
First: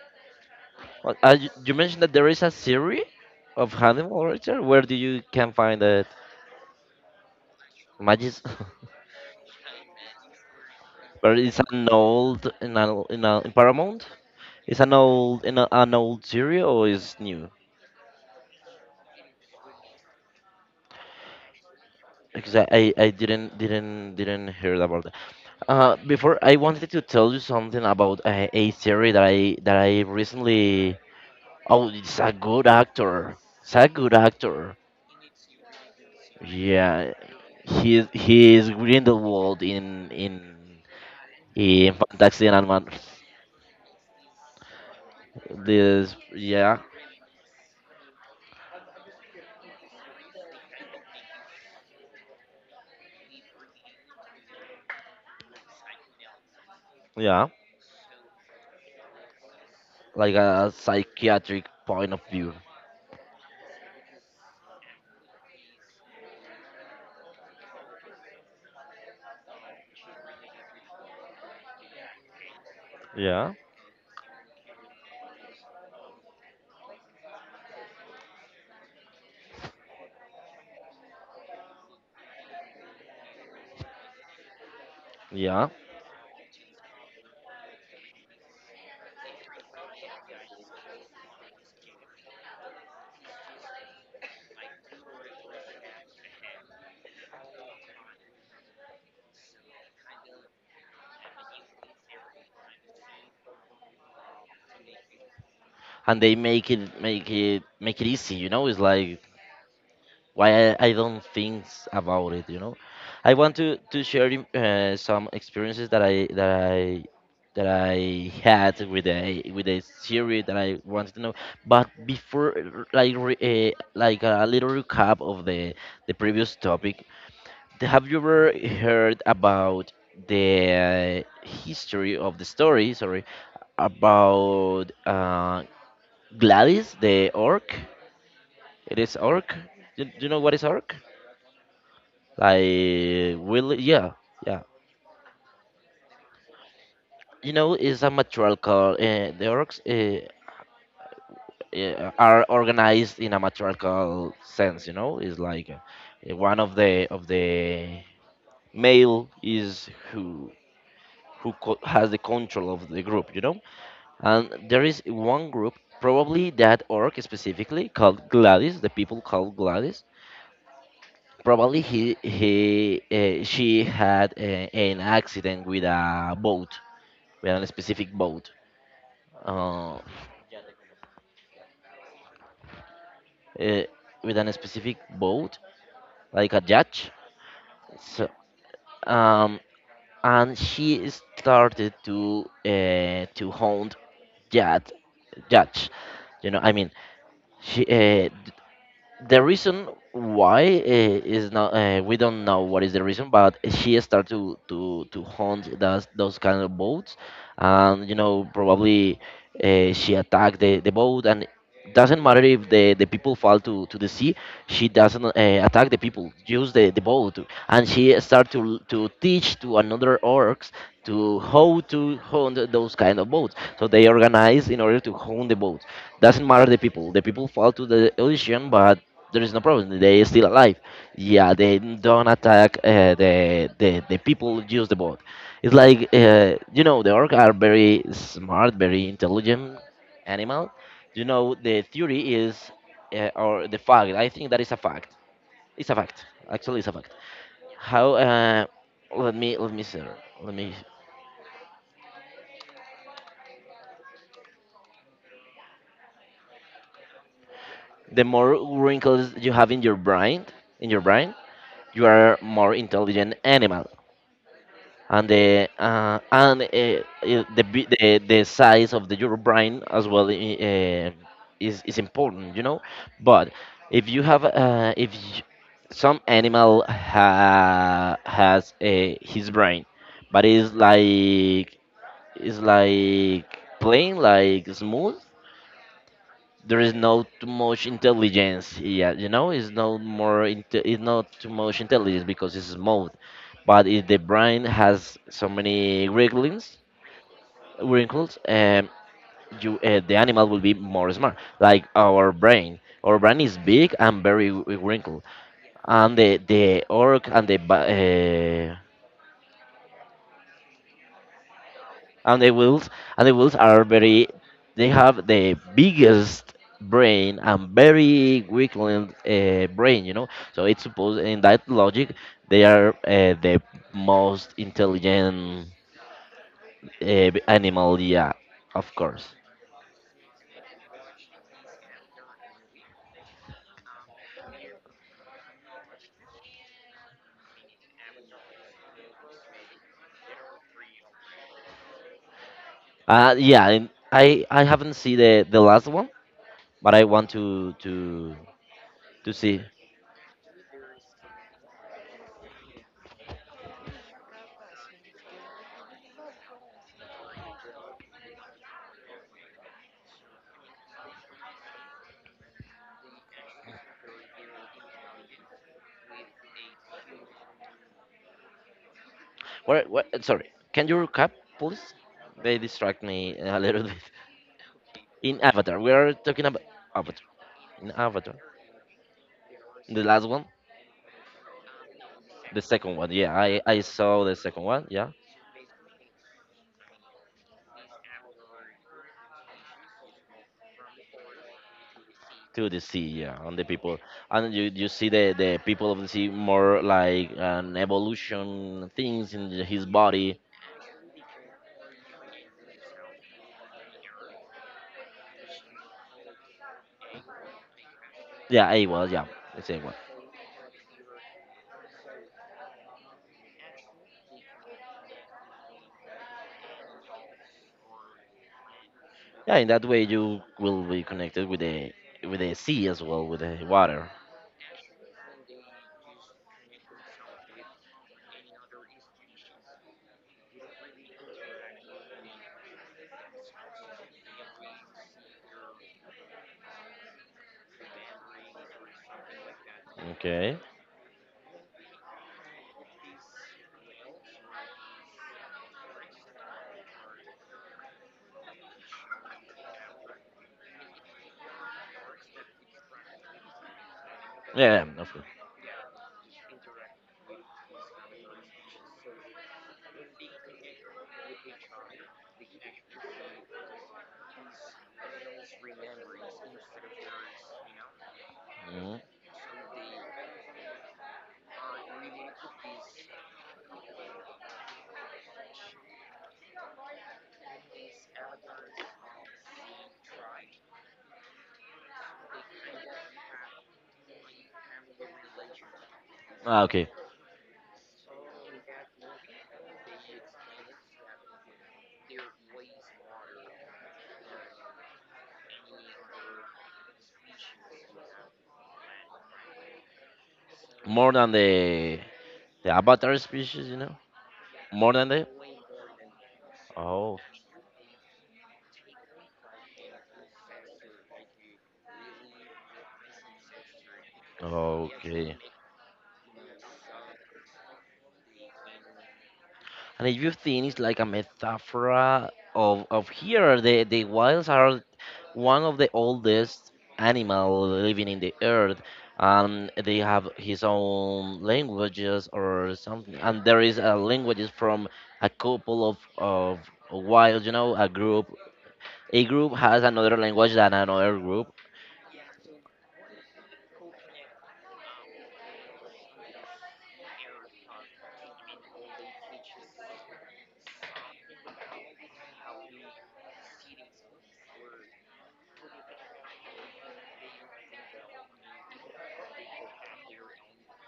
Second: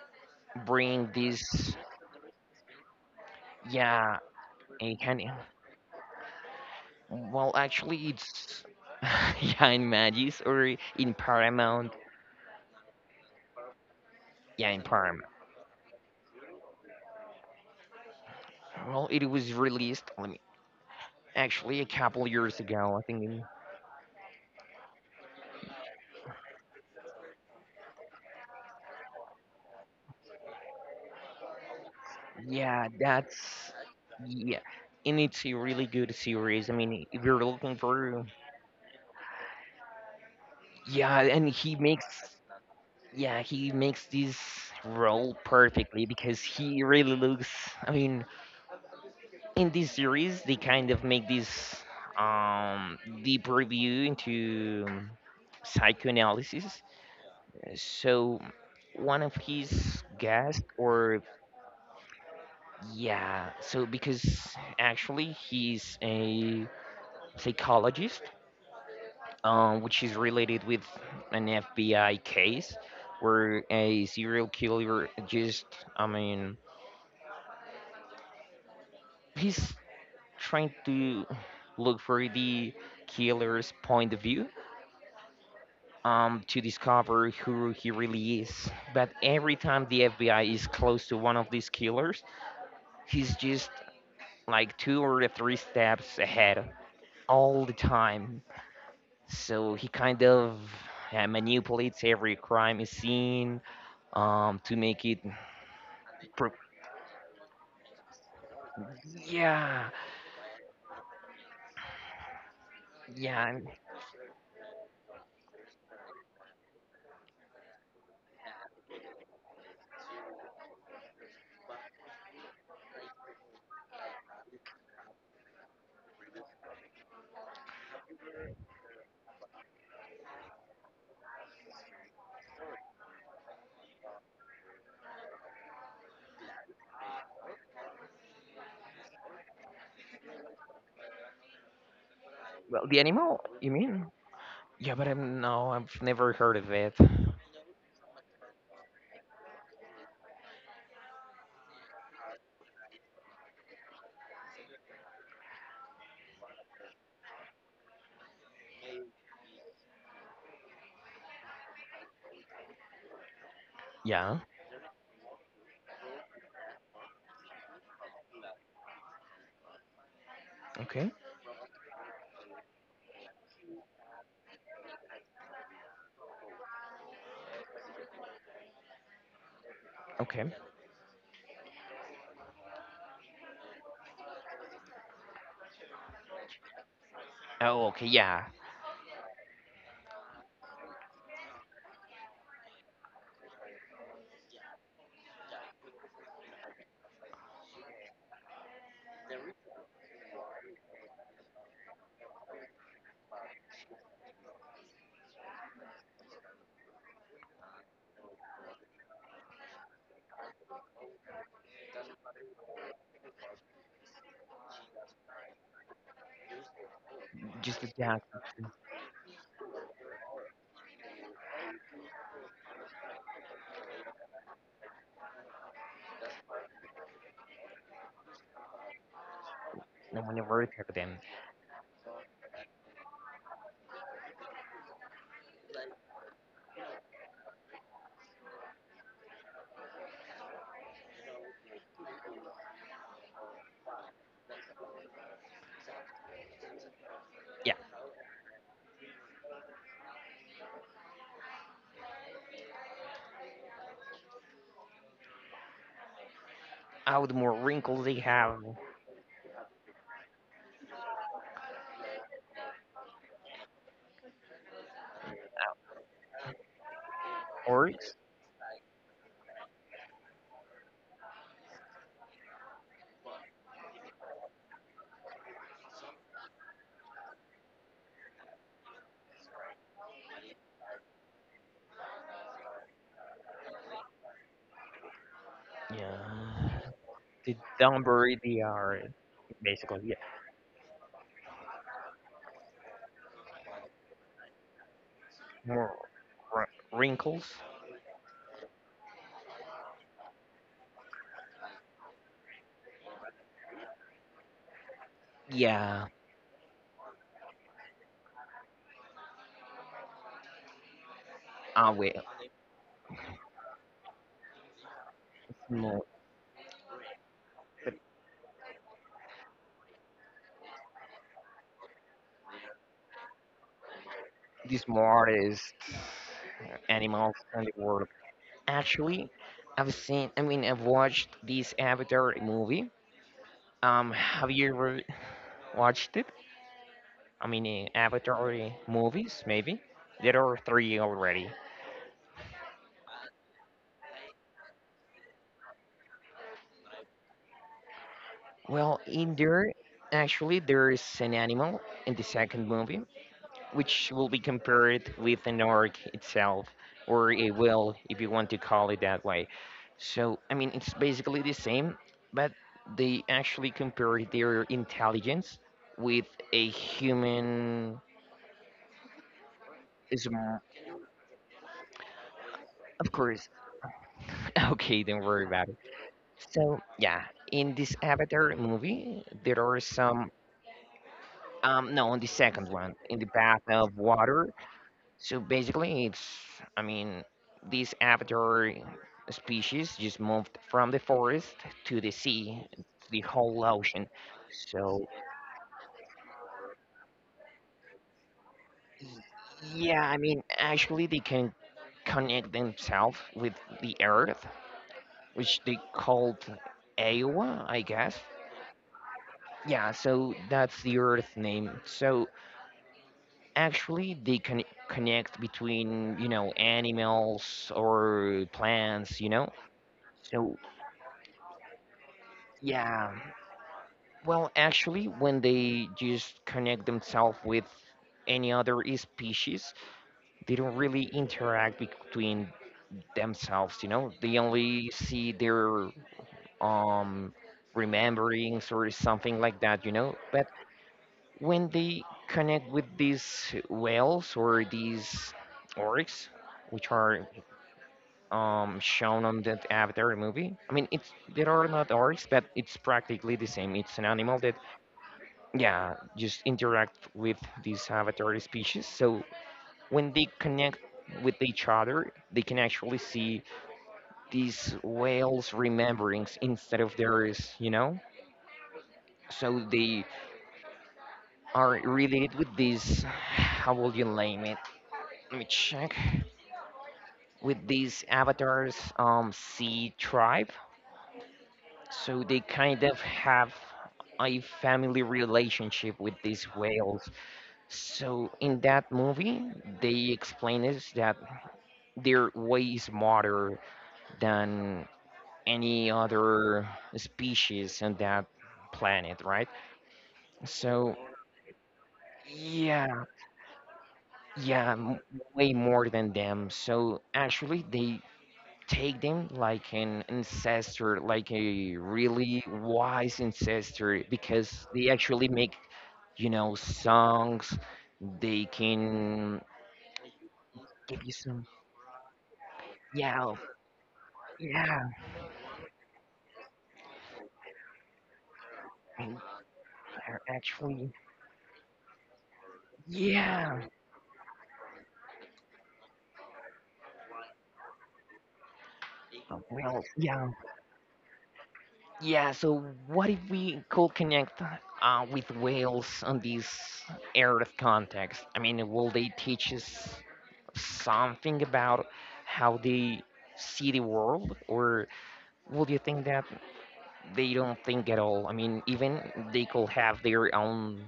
Speaker 2: bring
Speaker 1: Well, you
Speaker 2: this.
Speaker 1: mentioned that there is a series of
Speaker 2: Yeah,
Speaker 1: Hannibal Lecter. Where do
Speaker 2: a kind
Speaker 1: you
Speaker 2: of,
Speaker 1: can find that?
Speaker 2: well actually
Speaker 1: Magis,
Speaker 2: it's [LAUGHS] yeah in Magis or in
Speaker 1: [LAUGHS] but it's an
Speaker 2: Paramount,
Speaker 1: old, in a, in a, in Paramount.
Speaker 2: yeah
Speaker 1: It's
Speaker 2: in
Speaker 1: an
Speaker 2: Paramount.
Speaker 1: old, an old series, or is new?
Speaker 2: Well, it was released, let me, actually a couple years
Speaker 1: Exactly.
Speaker 2: ago I
Speaker 1: I
Speaker 2: think.
Speaker 1: didn't hear about that. Before, I wanted to tell you something about a theory that I recently. Oh, it's a good
Speaker 2: Yeah,
Speaker 1: actor.
Speaker 2: that's
Speaker 1: It's a good
Speaker 2: yeah,
Speaker 1: actor.
Speaker 2: and it's a really good series. I mean,
Speaker 1: Yeah,
Speaker 2: if you're looking
Speaker 1: he is-
Speaker 2: for
Speaker 1: he is Grindelwald in in
Speaker 2: yeah, and he
Speaker 1: in
Speaker 2: makes
Speaker 1: Fantasy Animal.
Speaker 2: yeah, he makes this role perfectly
Speaker 1: This,
Speaker 2: because
Speaker 1: yeah.
Speaker 2: he really looks. I mean, in this series, they kind of make this um deep review into psychoanalysis.
Speaker 1: Yeah,
Speaker 2: So one of his
Speaker 1: like
Speaker 2: guests,
Speaker 1: a
Speaker 2: or
Speaker 1: psychiatric point of view.
Speaker 2: yeah, so because actually he's a psychologist, which is related with an FBI case
Speaker 1: Yeah,
Speaker 2: where a serial killer just, I mean, he's trying to look for the killer's point of view,
Speaker 1: yeah,
Speaker 2: to discover who he really is. But every time the FBI is close to one of these killers, he's just like two or three steps ahead all the time. So he kind of manipulates every crime scene, to make it.
Speaker 1: and they
Speaker 2: Pro-
Speaker 1: make it easy. You know, it's like,
Speaker 2: yeah,
Speaker 1: why, I don't think about it, you know. I
Speaker 2: yeah.
Speaker 1: want to share, some experiences that I had with a series that I wanted to know. But before, like a little recap of the previous topic, have you ever heard about the, history of the story? Sorry, about, Gladys the orc. It is orc. Do you know what is orc?
Speaker 2: Well, the
Speaker 1: Like,
Speaker 2: animal, you
Speaker 1: will,
Speaker 2: mean?
Speaker 1: yeah, yeah,
Speaker 2: Yeah, but I'm no, I've never heard of it.
Speaker 1: you know, it's a matriarchal, the orcs, are organized in a matriarchal sense, you know. It's like, one of the male is who, has the control of the group, you know.
Speaker 2: Yeah.
Speaker 1: And there is one group, probably that orc specifically called Gladys, the people called Gladys,
Speaker 2: Okay.
Speaker 1: probably he she had, an accident with a boat, with a specific boat, uh,
Speaker 2: Okay.
Speaker 1: eh, with a specific boat, like a yacht.
Speaker 2: Oh, okay.
Speaker 1: So,
Speaker 2: Yeah.
Speaker 1: um, and she started to hunt yacht, yachts. You know, I mean, she uh, the reason why, is not. We don't know what is the reason, but she started to hunt those kind of boats. And, you know, probably she attacked the boat, and doesn't matter if the people fall to the sea. She doesn't attack the people, use the boat,
Speaker 2: Just
Speaker 1: and
Speaker 2: the
Speaker 1: she
Speaker 2: jack.
Speaker 1: start to teach to another orcs to how to hunt those kind of boats, so they organize in order to hunt the boat, doesn't matter the people. The people fall to the ocean, but there is no problem. They
Speaker 2: No
Speaker 1: are
Speaker 2: one
Speaker 1: still
Speaker 2: ever
Speaker 1: alive.
Speaker 2: heard of them.
Speaker 1: Yeah, they don't attack the people use the boat. It's like you know the orc are very smart, very intelligent animal. You know the theory is or the fact. I think that is a fact. It's a fact. Actually, it's a fact.
Speaker 2: Yeah.
Speaker 1: How? Let me see. Let me.
Speaker 2: How the more wrinkles they
Speaker 1: The more
Speaker 2: have,
Speaker 1: wrinkles you have in your brain, you are more intelligent animal. And
Speaker 2: orcs.
Speaker 1: the size of the your brain as well is important, you know. But if you have if y some animal has a, his brain, but it's like, it's like plain like smooth, there
Speaker 2: Yeah.
Speaker 1: is no too
Speaker 2: The
Speaker 1: much
Speaker 2: dumber they
Speaker 1: intelligence,
Speaker 2: are,
Speaker 1: yeah, you know, it's no
Speaker 2: basically. Yeah.
Speaker 1: more it's not too much intelligence because it's smooth. But if the brain has so
Speaker 2: More
Speaker 1: many wrinkles,
Speaker 2: wrinkles.
Speaker 1: wrinkles, you the animal will be more smart like our brain. Our brain is big and very wrinkled.
Speaker 2: Yeah.
Speaker 1: And the orc and the ba- uh,
Speaker 2: I will.
Speaker 1: and the whales, and the whales are very, they have the
Speaker 2: More,
Speaker 1: biggest brain and very weak limbed brain, you know. So it's supposed in that logic they are the most
Speaker 2: these
Speaker 1: intelligent
Speaker 2: smartest animals in the
Speaker 1: animal,
Speaker 2: world.
Speaker 1: yeah. Of
Speaker 2: Actually,
Speaker 1: course.
Speaker 2: I've seen. I mean, I've watched this Avatar movie. Have you ever watched it? I mean, Avatar movies, maybe. There are three already.
Speaker 1: Yeah, and I haven't seen the last one, but I want
Speaker 2: Well,
Speaker 1: to
Speaker 2: in
Speaker 1: see.
Speaker 2: there, actually, there is an animal in the second movie, which will be compared with an orc itself, or a will, if you want to call it that way. So, I mean, it's basically the same, but they actually compare their intelligence with a human.
Speaker 1: Where,
Speaker 2: Is
Speaker 1: sorry,
Speaker 2: more-
Speaker 1: can you recap please? They distract
Speaker 2: of
Speaker 1: me
Speaker 2: course.
Speaker 1: a little [LAUGHS] bit.
Speaker 2: [LAUGHS] Okay, don't
Speaker 1: In
Speaker 2: worry about it.
Speaker 1: Avatar we are talking about.
Speaker 2: So, yeah,
Speaker 1: Avatar.
Speaker 2: in
Speaker 1: In
Speaker 2: this
Speaker 1: Avatar.
Speaker 2: Avatar movie, there are
Speaker 1: The last
Speaker 2: some.
Speaker 1: one,
Speaker 2: No, in the
Speaker 1: the
Speaker 2: second
Speaker 1: second
Speaker 2: one,
Speaker 1: one.
Speaker 2: in the
Speaker 1: Yeah,
Speaker 2: Bath
Speaker 1: I
Speaker 2: of
Speaker 1: saw the
Speaker 2: Water,
Speaker 1: second one. Yeah,
Speaker 2: so basically, it's, I mean, this avatar species just moved from the forest to the sea,
Speaker 1: to the sea.
Speaker 2: to the
Speaker 1: Yeah, on the
Speaker 2: whole
Speaker 1: people,
Speaker 2: ocean.
Speaker 1: and you
Speaker 2: So,
Speaker 1: see the people of the sea more like an evolution things in his
Speaker 2: yeah, I
Speaker 1: body.
Speaker 2: mean, actually, they can connect themselves with the earth, which they called Awa, I guess.
Speaker 1: Yeah, it was. Yeah, the same one.
Speaker 2: Yeah, so that's the earth name. So actually, they can connect between, animals or plants.
Speaker 1: Yeah, in that way you
Speaker 2: So,
Speaker 1: will be connected with the, with the sea as
Speaker 2: yeah,
Speaker 1: well, with the water.
Speaker 2: well, actually, when they just connect themselves with any other species, they don't really interact between themselves. They only see their um, rememberings or something like that. But
Speaker 1: Okay.
Speaker 2: when they connect with these whales or these orcs, which are shown on that Avatar movie. I mean, it's there are not orcs, but it's practically the same. It's an animal that
Speaker 1: Yeah, yeah, of course.
Speaker 2: yeah just interact with these avatar species. So when they connect with each other they can actually see these whales rememberings instead of theirs.
Speaker 1: Mhm.
Speaker 2: So they are related with these, how will you name it, let me check, with these avatars sea tribe. So they kind of have a family relationship with these
Speaker 1: Ah, okay.
Speaker 2: whales. So in that movie, they explain us that they're way smarter than any other species on that planet, right? So,
Speaker 1: More than the
Speaker 2: yeah,
Speaker 1: Avatar species, you know.
Speaker 2: yeah,
Speaker 1: More
Speaker 2: m-
Speaker 1: than the.
Speaker 2: way more than them. So,
Speaker 1: Oh.
Speaker 2: actually, they take them like an ancestor, like a really wise ancestor, because they actually
Speaker 1: Okay.
Speaker 2: make, you know, songs. They can
Speaker 1: And if you think it's like
Speaker 2: give
Speaker 1: a
Speaker 2: you some,
Speaker 1: metaphor of
Speaker 2: yeah,
Speaker 1: here, the whales are
Speaker 2: yeah,
Speaker 1: one of the oldest animal living in the earth.
Speaker 2: and
Speaker 1: And they
Speaker 2: they're
Speaker 1: have his
Speaker 2: actually,
Speaker 1: own languages or something. And there
Speaker 2: yeah.
Speaker 1: is a languages from a couple of whales, you know, a group. A group has
Speaker 2: Well,
Speaker 1: another
Speaker 2: yeah,
Speaker 1: language than another group.
Speaker 2: yeah. So what if we could connect with whales on this Earth context? I mean, will they teach us something about how they see the world, or would you think that they don't think at all? I mean, even they could have their own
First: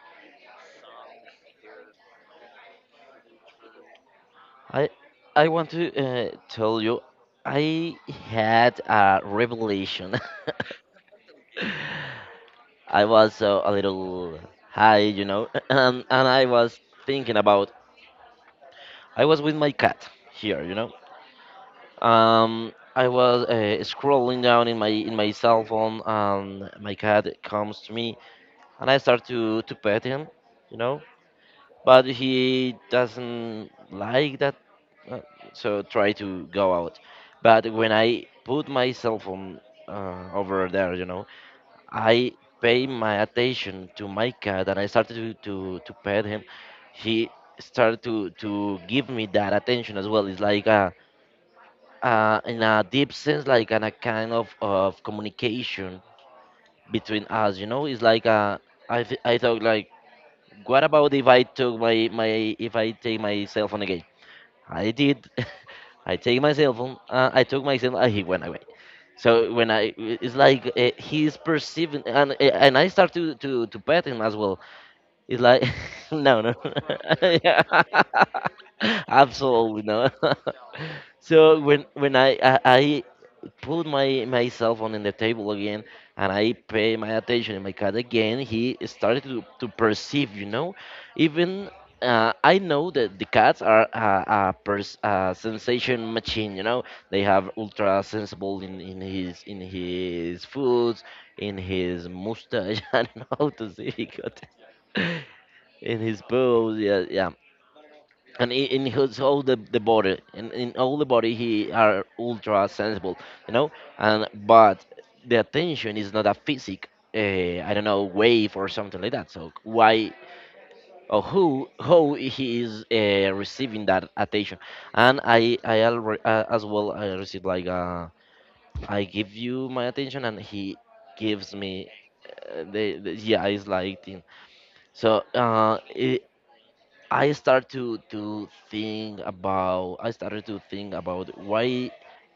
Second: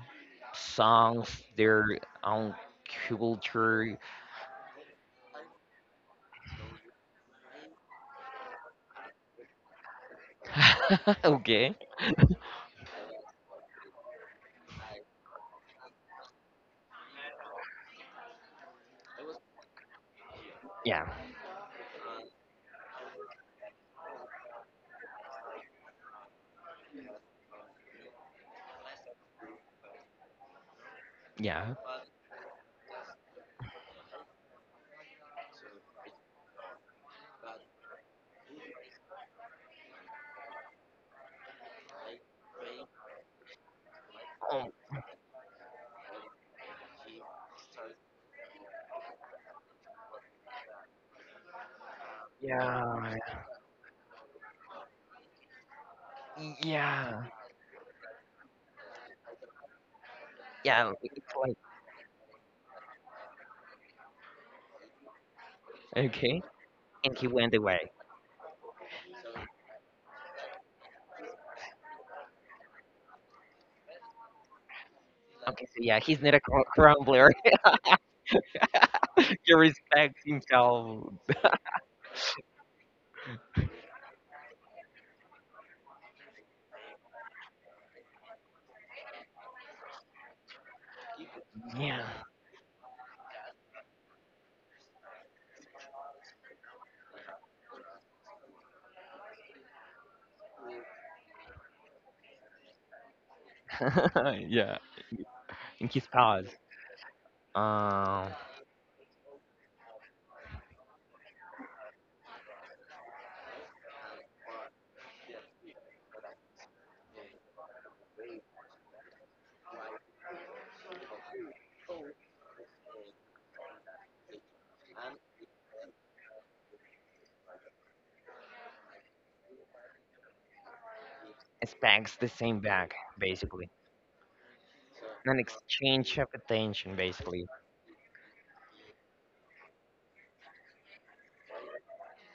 Speaker 2: songs, their own culture.
Speaker 1: I, I want to tell you, I had a revelation.
Speaker 2: [LAUGHS] Okay.
Speaker 1: [LAUGHS] I was a little high, you know, [CLEARS THROAT] and I was thinking about. I was with my cat here, you know.
Speaker 2: Yeah.
Speaker 1: I was scrolling down in my cell phone, and my cat comes to me, and I start to pet him, you know.
Speaker 2: Yeah.
Speaker 1: But he doesn't like that, uh, so try to go out. But when I put my cell phone over there, you know, I paid my attention to my cat
Speaker 2: Um,
Speaker 1: and I started to pet him, he started to give me that attention as well. It's like a, in a deep
Speaker 2: yeah.
Speaker 1: sense, like an, a kind of communication
Speaker 2: Yeah.
Speaker 1: between us, you know? It's like a, I, I thought like, what
Speaker 2: Yeah.
Speaker 1: about if I
Speaker 2: It's
Speaker 1: took my, my if I take my cell phone again? I did. [LAUGHS] I take
Speaker 2: okay,
Speaker 1: my cell phone.
Speaker 2: and he
Speaker 1: I
Speaker 2: went
Speaker 1: took my cell
Speaker 2: away.
Speaker 1: phone. And he went away. So when I, it's like he's perceiving, and I start to pet him as well. It's like,
Speaker 2: Okay,
Speaker 1: [LAUGHS]
Speaker 2: so yeah, he's not
Speaker 1: no,
Speaker 2: a
Speaker 1: no, [LAUGHS]
Speaker 2: crumbler.
Speaker 1: yeah. [LAUGHS]
Speaker 2: [LAUGHS] He
Speaker 1: Absolutely no.
Speaker 2: respects
Speaker 1: [LAUGHS]
Speaker 2: himself.
Speaker 1: So when I put my, my cell phone in the table again, and I pay my attention in my cat again, he started to perceive, you know. Even
Speaker 2: Yeah,
Speaker 1: I know that the cats are a, a sensation machine, you know. They have ultra sensible in his foods, in his mustache, [LAUGHS] I don't know how to say it,
Speaker 2: [LAUGHS] yeah,
Speaker 1: [LAUGHS]
Speaker 2: and
Speaker 1: in
Speaker 2: his
Speaker 1: his
Speaker 2: pals
Speaker 1: pose, yeah, yeah,
Speaker 2: uh,
Speaker 1: and in his all the body in all the body he are ultra sensible, you know. And but the attention is not a physic, I don't know, wave or something like that. So why or who, how he is receiving that attention. And I alre as well I received like I give you my attention and he gives me
Speaker 2: expects the same back,
Speaker 1: the yeah it's
Speaker 2: basically.
Speaker 1: like thing. So
Speaker 2: An exchange of attention, basically.
Speaker 1: I started to think about why,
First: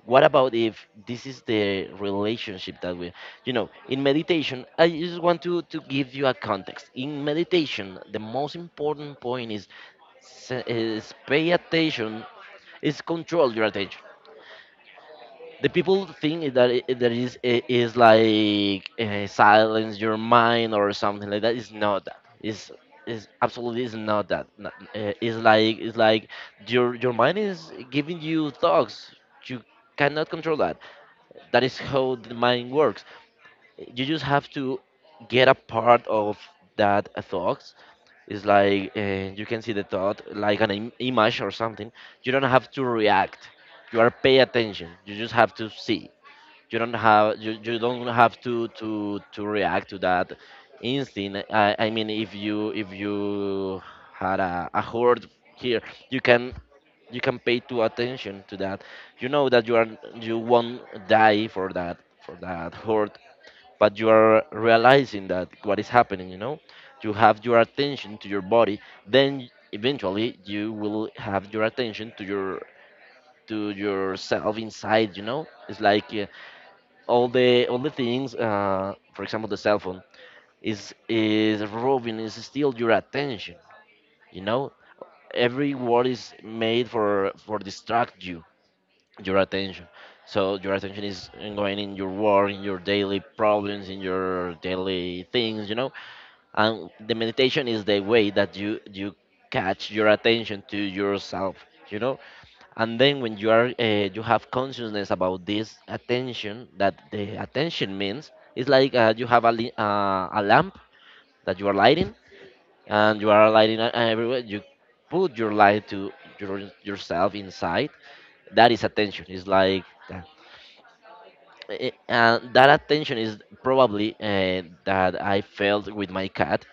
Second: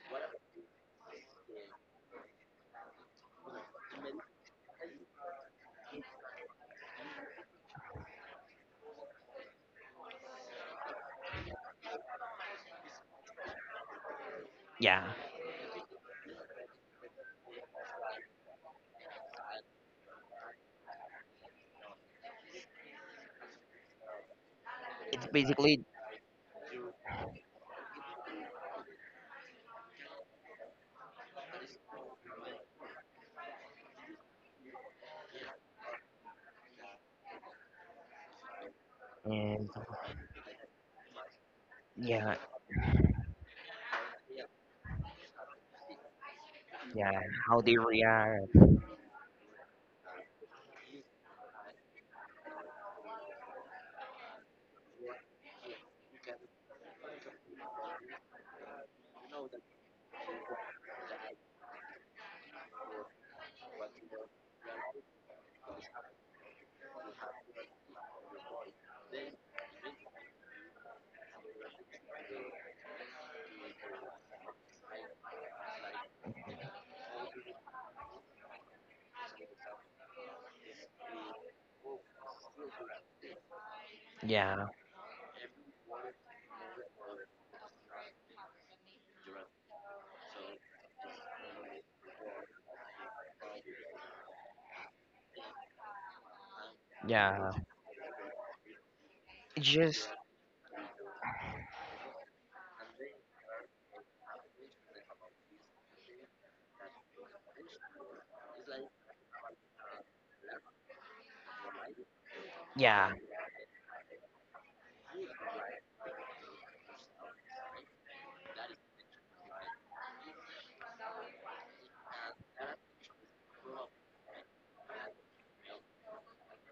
Speaker 1: what about if this is the relationship that we, you know, in meditation, I just want to give you a context. In meditation the most important point is, is pay attention, is control your attention.
Speaker 2: Yeah,
Speaker 1: The people think that it, that is it is like silence your mind or something like that. It's not that. It's, is absolutely is not that.
Speaker 2: it's
Speaker 1: It's like,
Speaker 2: basically
Speaker 1: it's like your mind is giving you thoughts. You cannot control that. That is how the mind works. You just have to get a part of that thoughts. It's like you can
Speaker 2: and
Speaker 1: see the thought like an image or something. You
Speaker 2: yeah,
Speaker 1: don't have to react. You are pay attention. You just have to see you don't
Speaker 2: yeah,
Speaker 1: have you,
Speaker 2: how
Speaker 1: you
Speaker 2: they
Speaker 1: don't have
Speaker 2: react.
Speaker 1: to react to that instinct. I mean if you had a horde here, you can you can pay too attention to that, you know that you are, you won't die for that, for that horde, but you are realizing that what is happening, you know. You have your attention to your body, then eventually you will have your attention to your, to yourself inside, you know. It's like all the things, for example the cell phone, is robbing, is steal your attention, you
Speaker 2: Yeah,
Speaker 1: know. Every word is made for distract you your attention. So your attention is going in your work, in your daily problems, in your daily things, you know. And the
Speaker 2: yeah,
Speaker 1: meditation is the way that you
Speaker 2: it's
Speaker 1: catch your
Speaker 2: just
Speaker 1: attention to yourself, you know. And then when you are you have consciousness about this attention, that the attention means, it's like you have a, a lamp that you are lighting,
Speaker 2: yeah,
Speaker 1: and you are lighting everywhere. You put your light to your, yourself inside. That is attention, it's like that. And that attention is probably that I felt with my cat.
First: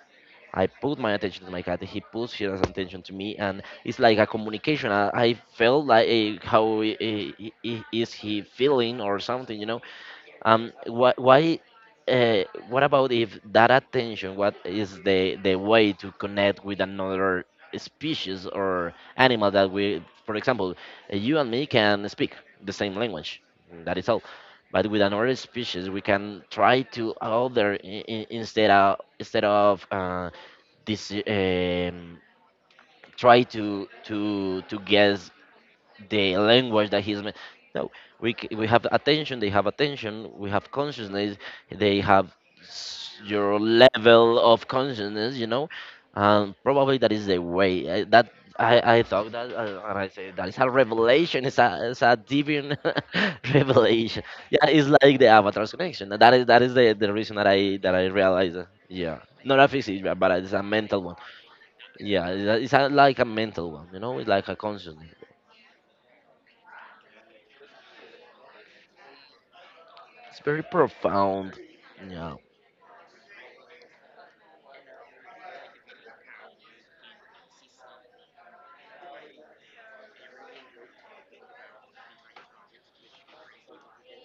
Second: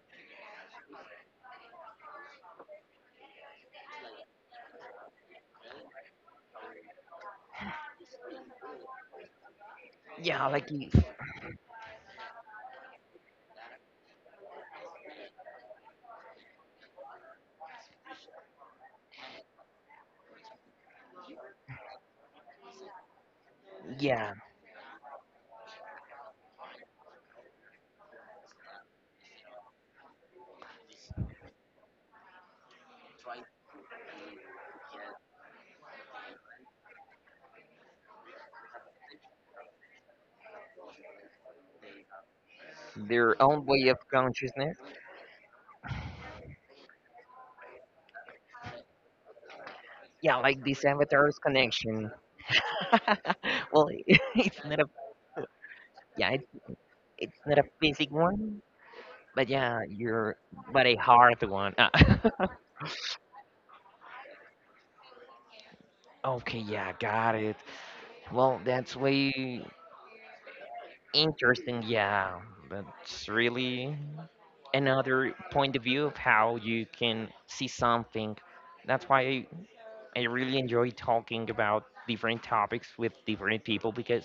Speaker 1: I put my attention to my cat, he puts his attention to me, and it's like a communication. I felt like eh, how is he feeling or something, you know?
Speaker 2: yeah, like if,
Speaker 1: Why uh, what about if that attention, what is the way to connect with another species or animal, that we, for example, eh, you and me can speak the same language, that is all.
Speaker 2: yeah,
Speaker 1: But with another species, we can try to other instead of this try to guess the language that no, we we have attention, they have attention, we have consciousness, they have
Speaker 2: their
Speaker 1: your
Speaker 2: own way of
Speaker 1: level of
Speaker 2: consciousness.
Speaker 1: consciousness, you know. And probably that is the way I, that I thought that and I say
Speaker 2: Yeah,
Speaker 1: that is
Speaker 2: like
Speaker 1: a
Speaker 2: this avatar's
Speaker 1: revelation, it's
Speaker 2: connection.
Speaker 1: a divine
Speaker 2: [LAUGHS]
Speaker 1: [LAUGHS]
Speaker 2: Well, [LAUGHS]
Speaker 1: revelation.
Speaker 2: it's
Speaker 1: Yeah,
Speaker 2: not a
Speaker 1: it's like the Avatar's connection.
Speaker 2: yeah,
Speaker 1: That is that is the
Speaker 2: it's
Speaker 1: reason
Speaker 2: not a
Speaker 1: that I
Speaker 2: basic
Speaker 1: realized
Speaker 2: one,
Speaker 1: yeah,
Speaker 2: but
Speaker 1: not a
Speaker 2: yeah,
Speaker 1: physics but
Speaker 2: you're
Speaker 1: it's a
Speaker 2: but a
Speaker 1: mental one.
Speaker 2: hard one. Ah.
Speaker 1: Yeah, it- it's a, like a mental one, you know, it's like a conscious.
Speaker 2: [LAUGHS] Okay, yeah, got it. Well, that's way
Speaker 1: It's very profound.
Speaker 2: interesting.
Speaker 1: Yeah.
Speaker 2: Yeah, that's really another point of view of how you can see something. That's why I really enjoy talking about different topics with different people because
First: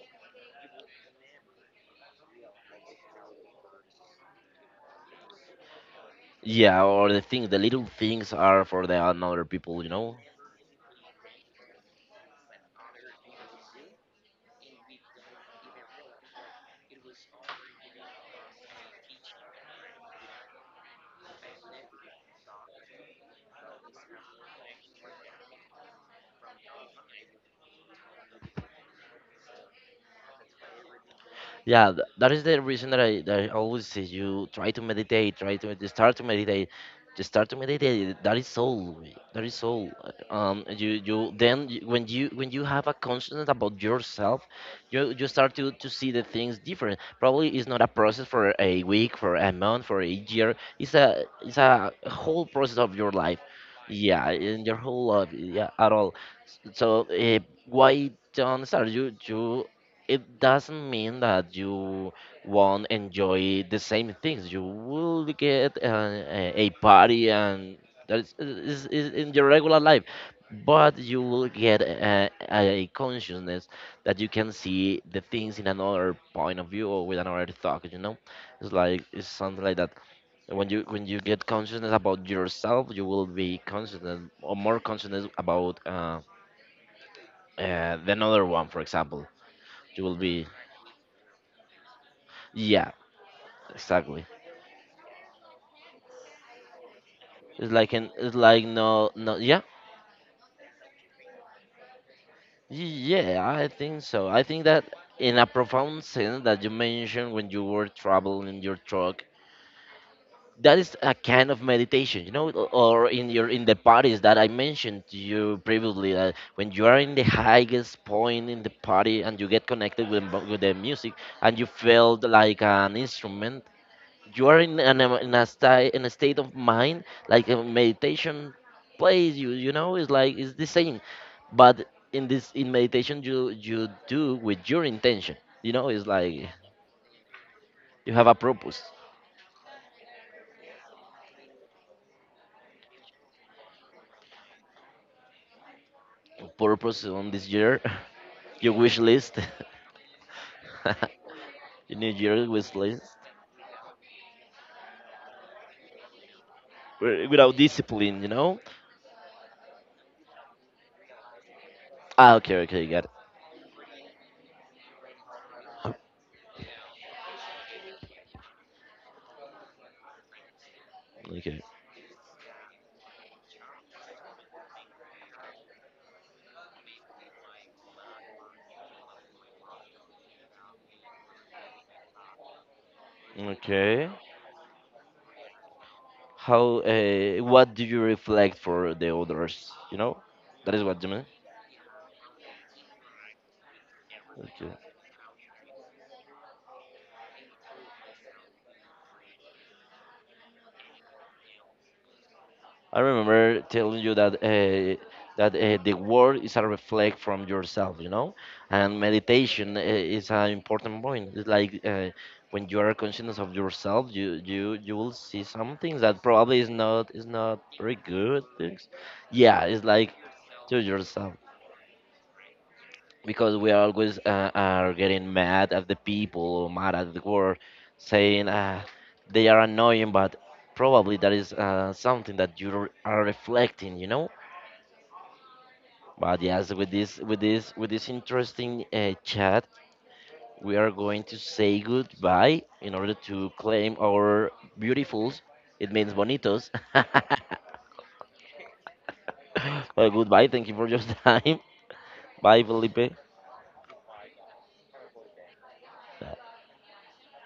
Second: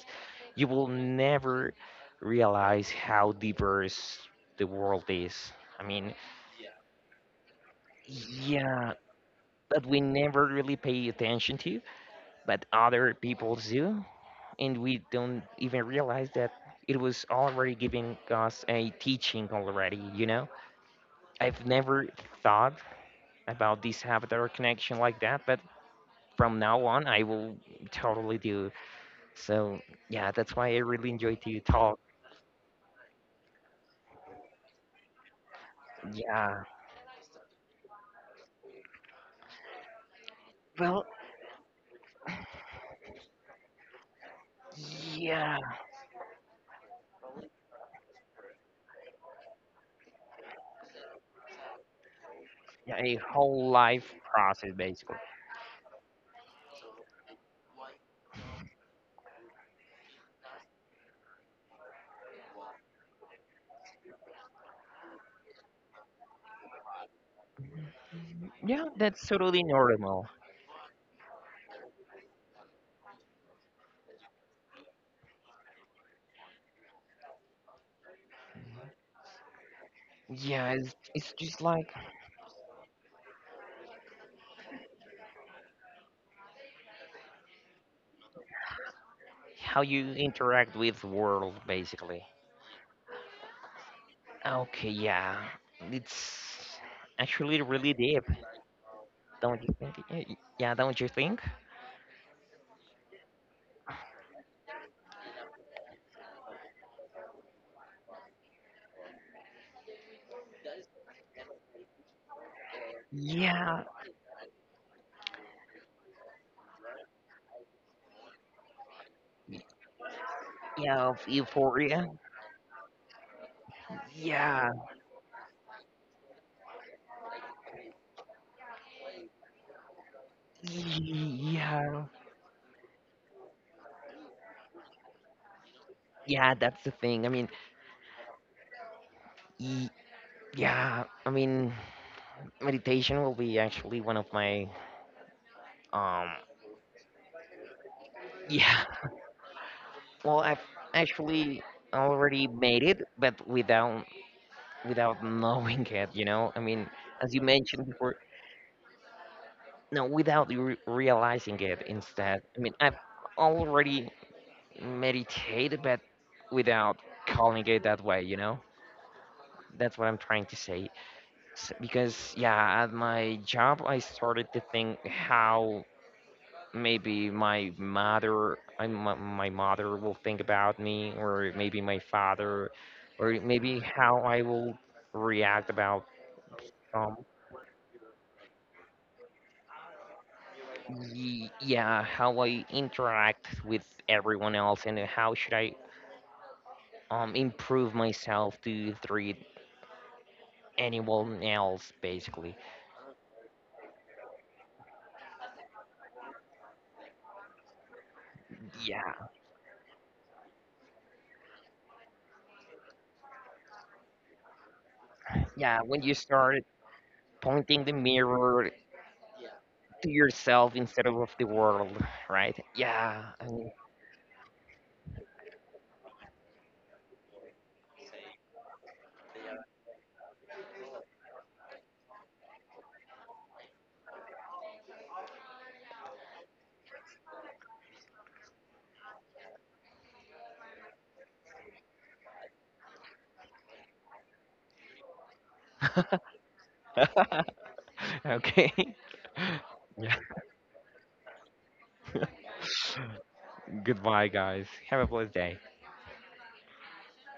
Speaker 2: you will never realize how diverse the world is. I mean,
Speaker 1: Yeah, or the thing, the little things are for
Speaker 2: yeah,
Speaker 1: the another people,
Speaker 2: that
Speaker 1: you
Speaker 2: we
Speaker 1: know,
Speaker 2: never really pay attention to, but other people do, and we don't even realize that it was already giving us a teaching already, you know? I've never thought about this avatar connection like that, but from now on, I will totally do. So yeah, that's why I really enjoy to
Speaker 1: yeah,
Speaker 2: talk.
Speaker 1: that is the reason that I always say you try to meditate, try to start to
Speaker 2: Yeah.
Speaker 1: meditate. Just start to meditate, eh, that is all, eh, that is all. You
Speaker 2: Well,
Speaker 1: you then when you have a consciousness about yourself, you start
Speaker 2: yeah,
Speaker 1: to see the things different. Probably it's not a process for a week, for a month, for a year. It's a it's a whole process of
Speaker 2: yeah,
Speaker 1: your
Speaker 2: a
Speaker 1: life.
Speaker 2: whole life
Speaker 1: Yeah, in
Speaker 2: process
Speaker 1: your whole
Speaker 2: basically.
Speaker 1: life, yeah, at all. So why don't start? You, it doesn't mean that you won't enjoy the same things. You will get a party and that
Speaker 2: Yeah,
Speaker 1: is
Speaker 2: that's
Speaker 1: in your
Speaker 2: totally
Speaker 1: regular life,
Speaker 2: normal.
Speaker 1: but you will get a consciousness that you can see the things in another point of view or with another thought. You know, it's like it's something like that.
Speaker 2: Yeah,
Speaker 1: When you
Speaker 2: it's
Speaker 1: get
Speaker 2: just like
Speaker 1: consciousness about yourself, you will be conscious or more consciousness about. The another one, for example,
Speaker 2: how
Speaker 1: you
Speaker 2: you
Speaker 1: will be,
Speaker 2: interact with world basically.
Speaker 1: yeah, exactly.
Speaker 2: Okay, yeah, it's actually
Speaker 1: It's
Speaker 2: really
Speaker 1: like an
Speaker 2: deep.
Speaker 1: it's like no no
Speaker 2: Don't
Speaker 1: yeah.
Speaker 2: you think? Yeah, don't you think?
Speaker 1: Yeah, I think so. I think that in a profound sense that you mentioned, when you were traveling in your truck, that is a kind of meditation, you know, o- or in your in the
Speaker 2: Yeah,
Speaker 1: parties that I mentioned to you previously. That when you are in the highest point in the party and you
Speaker 2: y-
Speaker 1: get connected with with the
Speaker 2: yeah,
Speaker 1: music
Speaker 2: of
Speaker 1: and you
Speaker 2: euphoria.
Speaker 1: feel like an instrument, you are
Speaker 2: Yeah,
Speaker 1: in an, in a state, in a state of mind like a meditation plays you, you know, it's like it's the same. But
Speaker 2: yeah,
Speaker 1: in this in meditation, you do with your intention, you know, it's like
Speaker 2: yeah. That's the thing. I mean,
Speaker 1: you have a purpose.
Speaker 2: y- yeah, I mean, meditation will be actually one of my um
Speaker 1: Purpose on this year. [LAUGHS] Your
Speaker 2: yeah.
Speaker 1: wish list.
Speaker 2: Well, I've
Speaker 1: [LAUGHS]
Speaker 2: actually
Speaker 1: Your new
Speaker 2: already
Speaker 1: year wish
Speaker 2: made it,
Speaker 1: list.
Speaker 2: but without without knowing [LAUGHS] it, you know? I mean, as you
Speaker 1: Without
Speaker 2: mentioned before,
Speaker 1: discipline, you know.
Speaker 2: no, without you re realizing it
Speaker 1: Ah,
Speaker 2: instead.
Speaker 1: okay,
Speaker 2: I mean,
Speaker 1: okay,
Speaker 2: I've
Speaker 1: got it.
Speaker 2: already meditated, but without calling it that way, you know? That's what I'm trying to say.
Speaker 1: Okay.
Speaker 2: S because yeah, at my job, I started to think how maybe my mother will think about me or maybe my father or maybe
Speaker 1: Okay,
Speaker 2: how I will react about
Speaker 1: how
Speaker 2: um
Speaker 1: what do you reflect for the others, you know, that is what you mean.
Speaker 2: yeah how I interact with everyone
Speaker 1: Okay.
Speaker 2: else and how should I improve myself to treat anyone else basically.
Speaker 1: I remember telling you that that the world is a reflect from yourself, you know, and
Speaker 2: Yeah,
Speaker 1: meditation is an important point. It's like when you are conscious of yourself, you will see some
Speaker 2: yeah,
Speaker 1: things
Speaker 2: when you
Speaker 1: that probably
Speaker 2: start
Speaker 1: is not
Speaker 2: pointing the
Speaker 1: very good
Speaker 2: mirror
Speaker 1: things. Yeah, it's
Speaker 2: to
Speaker 1: like
Speaker 2: yourself
Speaker 1: to
Speaker 2: instead of
Speaker 1: yourself,
Speaker 2: the world, right? Yeah.
Speaker 1: because we always are getting mad at the people or mad at the world, saying they are annoying, but probably that is something that you are reflecting, you know. But yes, with this with this with this interesting chat, we are going to say goodbye in order to claim our beautifuls. It means
Speaker 2: I
Speaker 1: bonitos.
Speaker 2: mean, [LAUGHS] okay.
Speaker 1: [LAUGHS] Well,
Speaker 2: [LAUGHS]
Speaker 1: goodbye. Thank you for your [LAUGHS] time. Bye, Felipe.
Speaker 2: Goodbye, guys. Have a blessed day.